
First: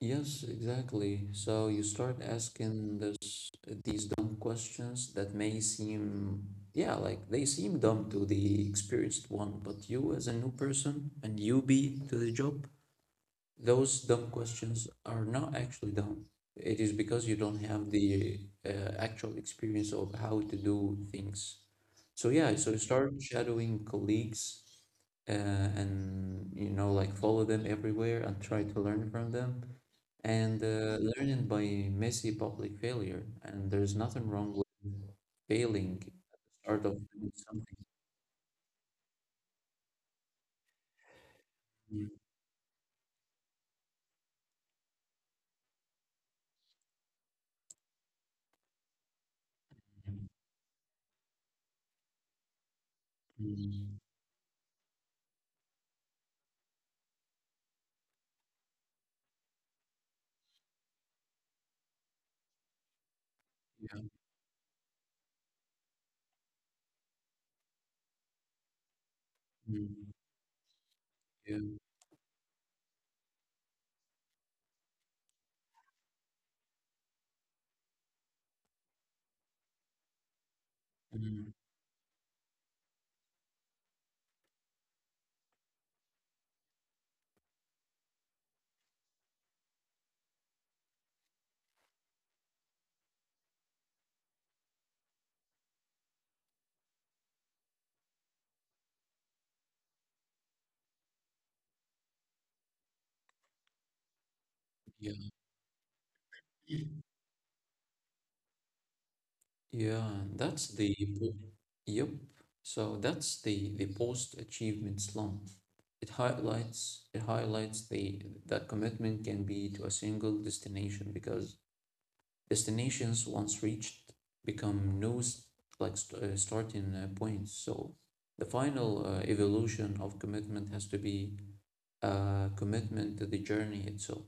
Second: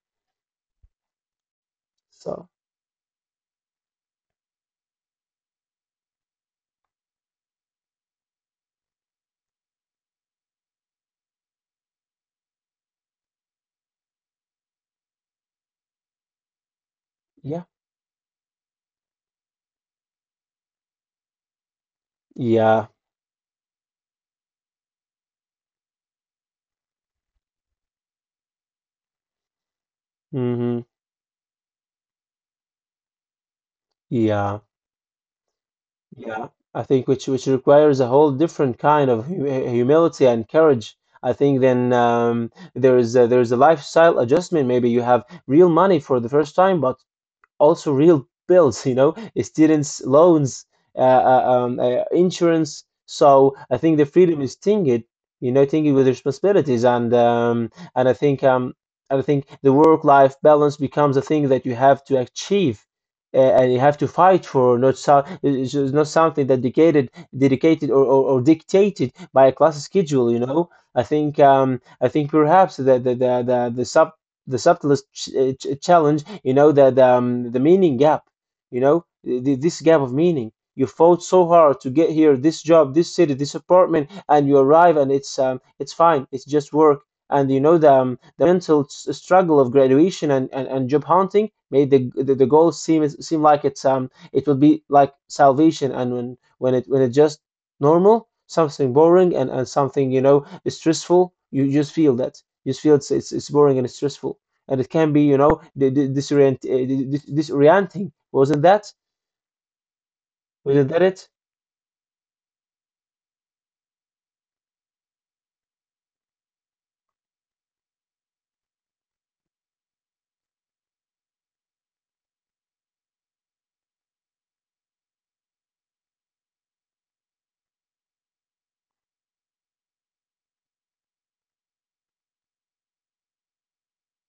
Speaker 2: Yes, exactly. So you start
Speaker 1: So
Speaker 2: asking this these dumb questions that may seem, yeah, like they seem dumb to the experienced one, but you as a new person and newbie to the job, those dumb questions are not actually dumb. It is because you
Speaker 1: yeah,
Speaker 2: don't have the actual experience of how to do things. So yeah, so you
Speaker 1: yeah,
Speaker 2: start shadowing colleagues and you know like follow them everywhere and try to learn from them, and
Speaker 1: hmm,
Speaker 2: learning by messy public failure. And there's nothing wrong
Speaker 1: yeah.
Speaker 2: with failing.
Speaker 1: Yeah, I
Speaker 2: Start of
Speaker 1: think which
Speaker 2: doing
Speaker 1: which
Speaker 2: something.
Speaker 1: requires a whole different kind of hu humility and courage. I think then,
Speaker 2: Mm.
Speaker 1: there is there is a lifestyle adjustment. Maybe you have real money for the first time, but also real bills, you know, students' loans, insurance. So I think
Speaker 2: Mm.
Speaker 1: the freedom is tinged, you know, tinged with responsibilities. And I think, I think the work-life balance becomes a thing that you have to achieve. And you have
Speaker 2: Yeah.
Speaker 1: to fight for, not so, it's just not something that dedicated or, or dictated by a class
Speaker 2: Mm.
Speaker 1: schedule. You know, I think,
Speaker 2: Yeah.
Speaker 1: I think perhaps that the sub the subtlest challenge, you know, that, the meaning gap, you know, this gap of meaning. You fought so
Speaker 2: Mm.
Speaker 1: hard to get here, this job, this city, this apartment, and you arrive and it's, it's fine, it's just work. And you know the mental struggle of graduation and, and job hunting made the goal seem like it's, um, it will be like salvation. And when it just normal, something boring, and something, you know, stressful, you just feel that you feel it's boring and it's stressful, and it can be,
Speaker 2: Yeah.
Speaker 1: you know, disorienting. Wasn't that?
Speaker 2: Yeah, that's
Speaker 1: Wasn't
Speaker 2: the
Speaker 1: that it?
Speaker 2: po- yep. So that's the post achievement slump. It highlights the that commitment can be to a single destination because destinations once reached become new, starting points. So the final evolution of commitment has to be a commitment to the journey itself,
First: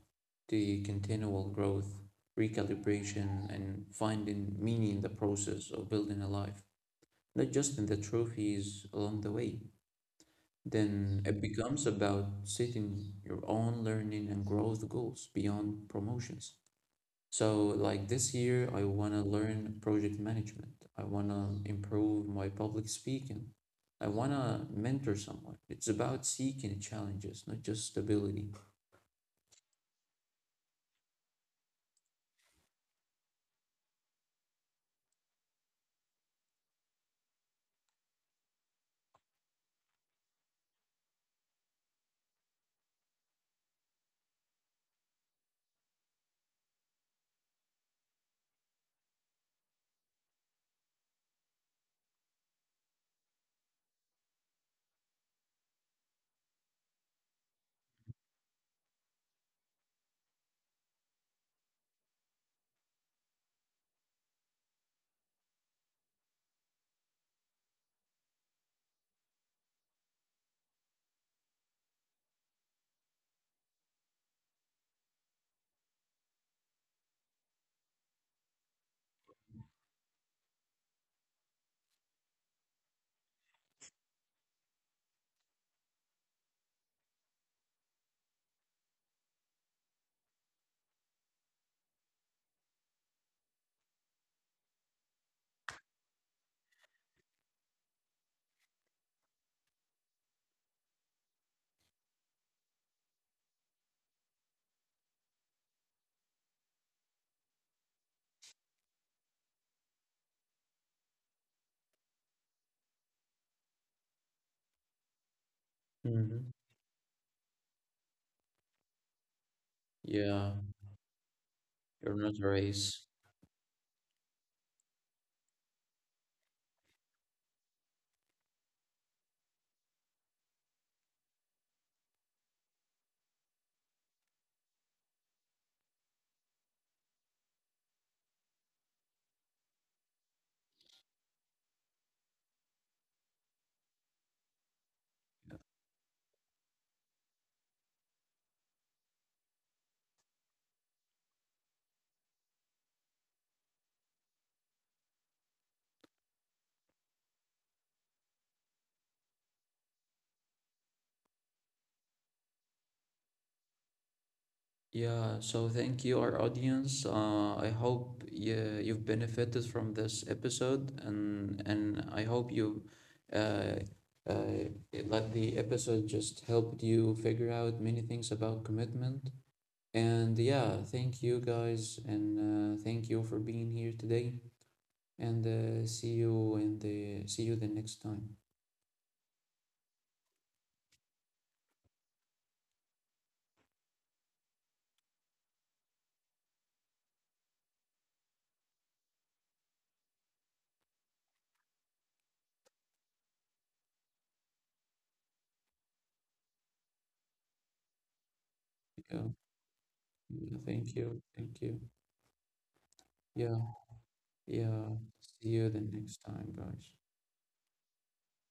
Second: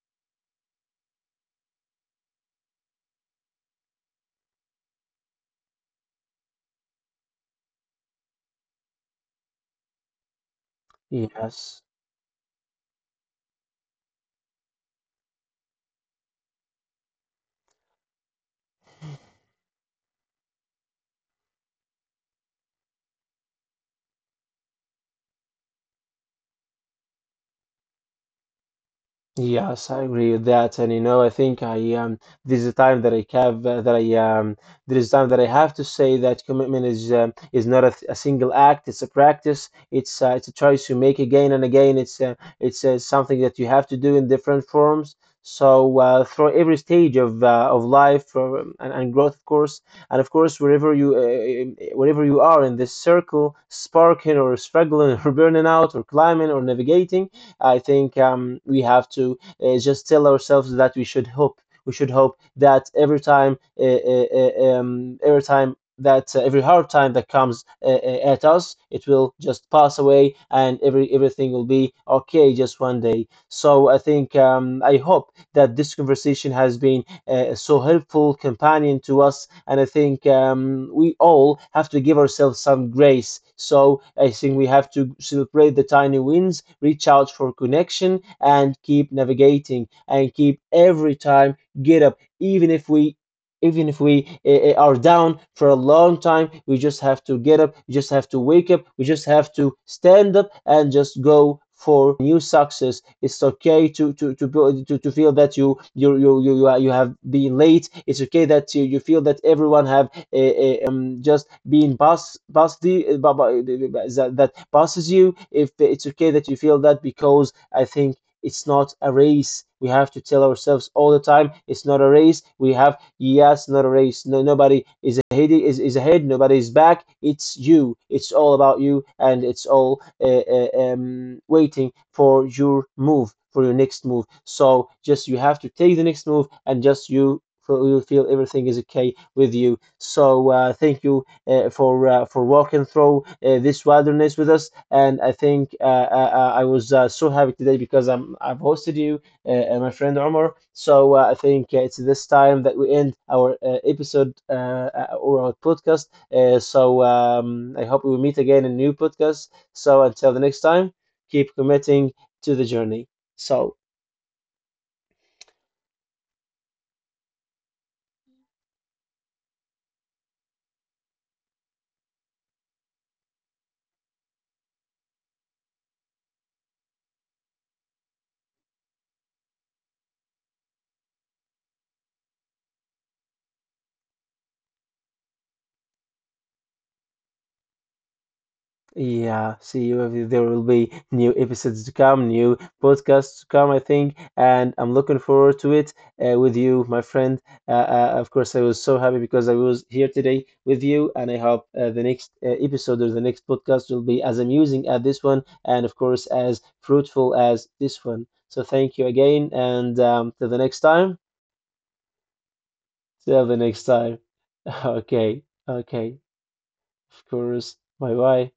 Speaker 2: to continual growth, recalibration, and finding meaning in the process of building a life, not just in the trophies along the way. Then it
Speaker 1: Yes.
Speaker 2: becomes about setting your own learning and growth goals beyond promotions. So, like this year, I want to learn project management. I want to improve my public speaking. I want to mentor someone. It's about seeking challenges, not just stability.
Speaker 1: Yes, I agree with that. And you know, I think I, there's a time that I, there is time that I have to say that commitment is, is not a, a single act; it's a practice. It's, it's a choice you make again and again. It's, something that you have to do in different forms. So, through every stage of, of life, and growth, of course, and of course, wherever you, wherever you are in this circle, sparking or struggling or burning out or climbing or navigating, I think, we have to, just tell ourselves that we should hope. We should hope that every time that, every hard time that comes, at us, it will just pass away, and every everything will be okay just one day. So I think, I hope that this conversation has been, so helpful companion to us. And I think, we all have to give ourselves some grace. So I think we have to celebrate the tiny wins, reach out for connection, and keep navigating, and keep every time get up, even if we, even if we are down for a long time. We just have to get up, we just have to wake up, we just have to stand up and just go for new success. It's okay to feel that you have been late. It's okay that you feel that everyone have, just been past the, that that passes you. If it's okay
Speaker 2: Hmm.
Speaker 1: that you feel that, because I think it's not a race. We have to tell
Speaker 2: Yeah,
Speaker 1: ourselves all the time, it's not a
Speaker 2: you're not
Speaker 1: race.
Speaker 2: a
Speaker 1: We have,
Speaker 2: race.
Speaker 1: yes, not a race. No, nobody is ahead. Is ahead. Nobody is back. It's you. It's all about you, and it's all, waiting for your move, for your next move. So just you have to take the next move, and just you. You feel everything is okay with you. So, thank you, for, for walking through, this wilderness with us. And I think, I was, so happy today because I've hosted you, and my friend Omar. So, I think, it's this time that we end our, episode, or our podcast. So, I hope we will meet again in new podcast. So until the next time, keep committing to the journey. So.
Speaker 2: Yeah, so thank you, our audience. I hope yeah, you've benefited from this episode, and I hope you uh, uh, let the episode just helped you figure out many things about commitment. And yeah, thank you guys, and thank you for being here today. And see you the next time.
Speaker 1: Yeah, see you. If There will be new episodes to come, new podcasts to come, I think, and I'm looking forward to it, with you, my friend. Of course, I was so happy because I was here today with you, and I hope, the next, episode or the next podcast will be as amusing as this one, and of course, as fruitful as this one. So thank you
Speaker 2: Yeah,
Speaker 1: again, and, till
Speaker 2: yeah,
Speaker 1: the next
Speaker 2: thank you,
Speaker 1: time.
Speaker 2: thank you.
Speaker 1: Till the
Speaker 2: Yeah,
Speaker 1: next time.
Speaker 2: yeah.
Speaker 1: Okay,
Speaker 2: See you the
Speaker 1: okay,
Speaker 2: next time, guys.
Speaker 1: of course. Bye bye.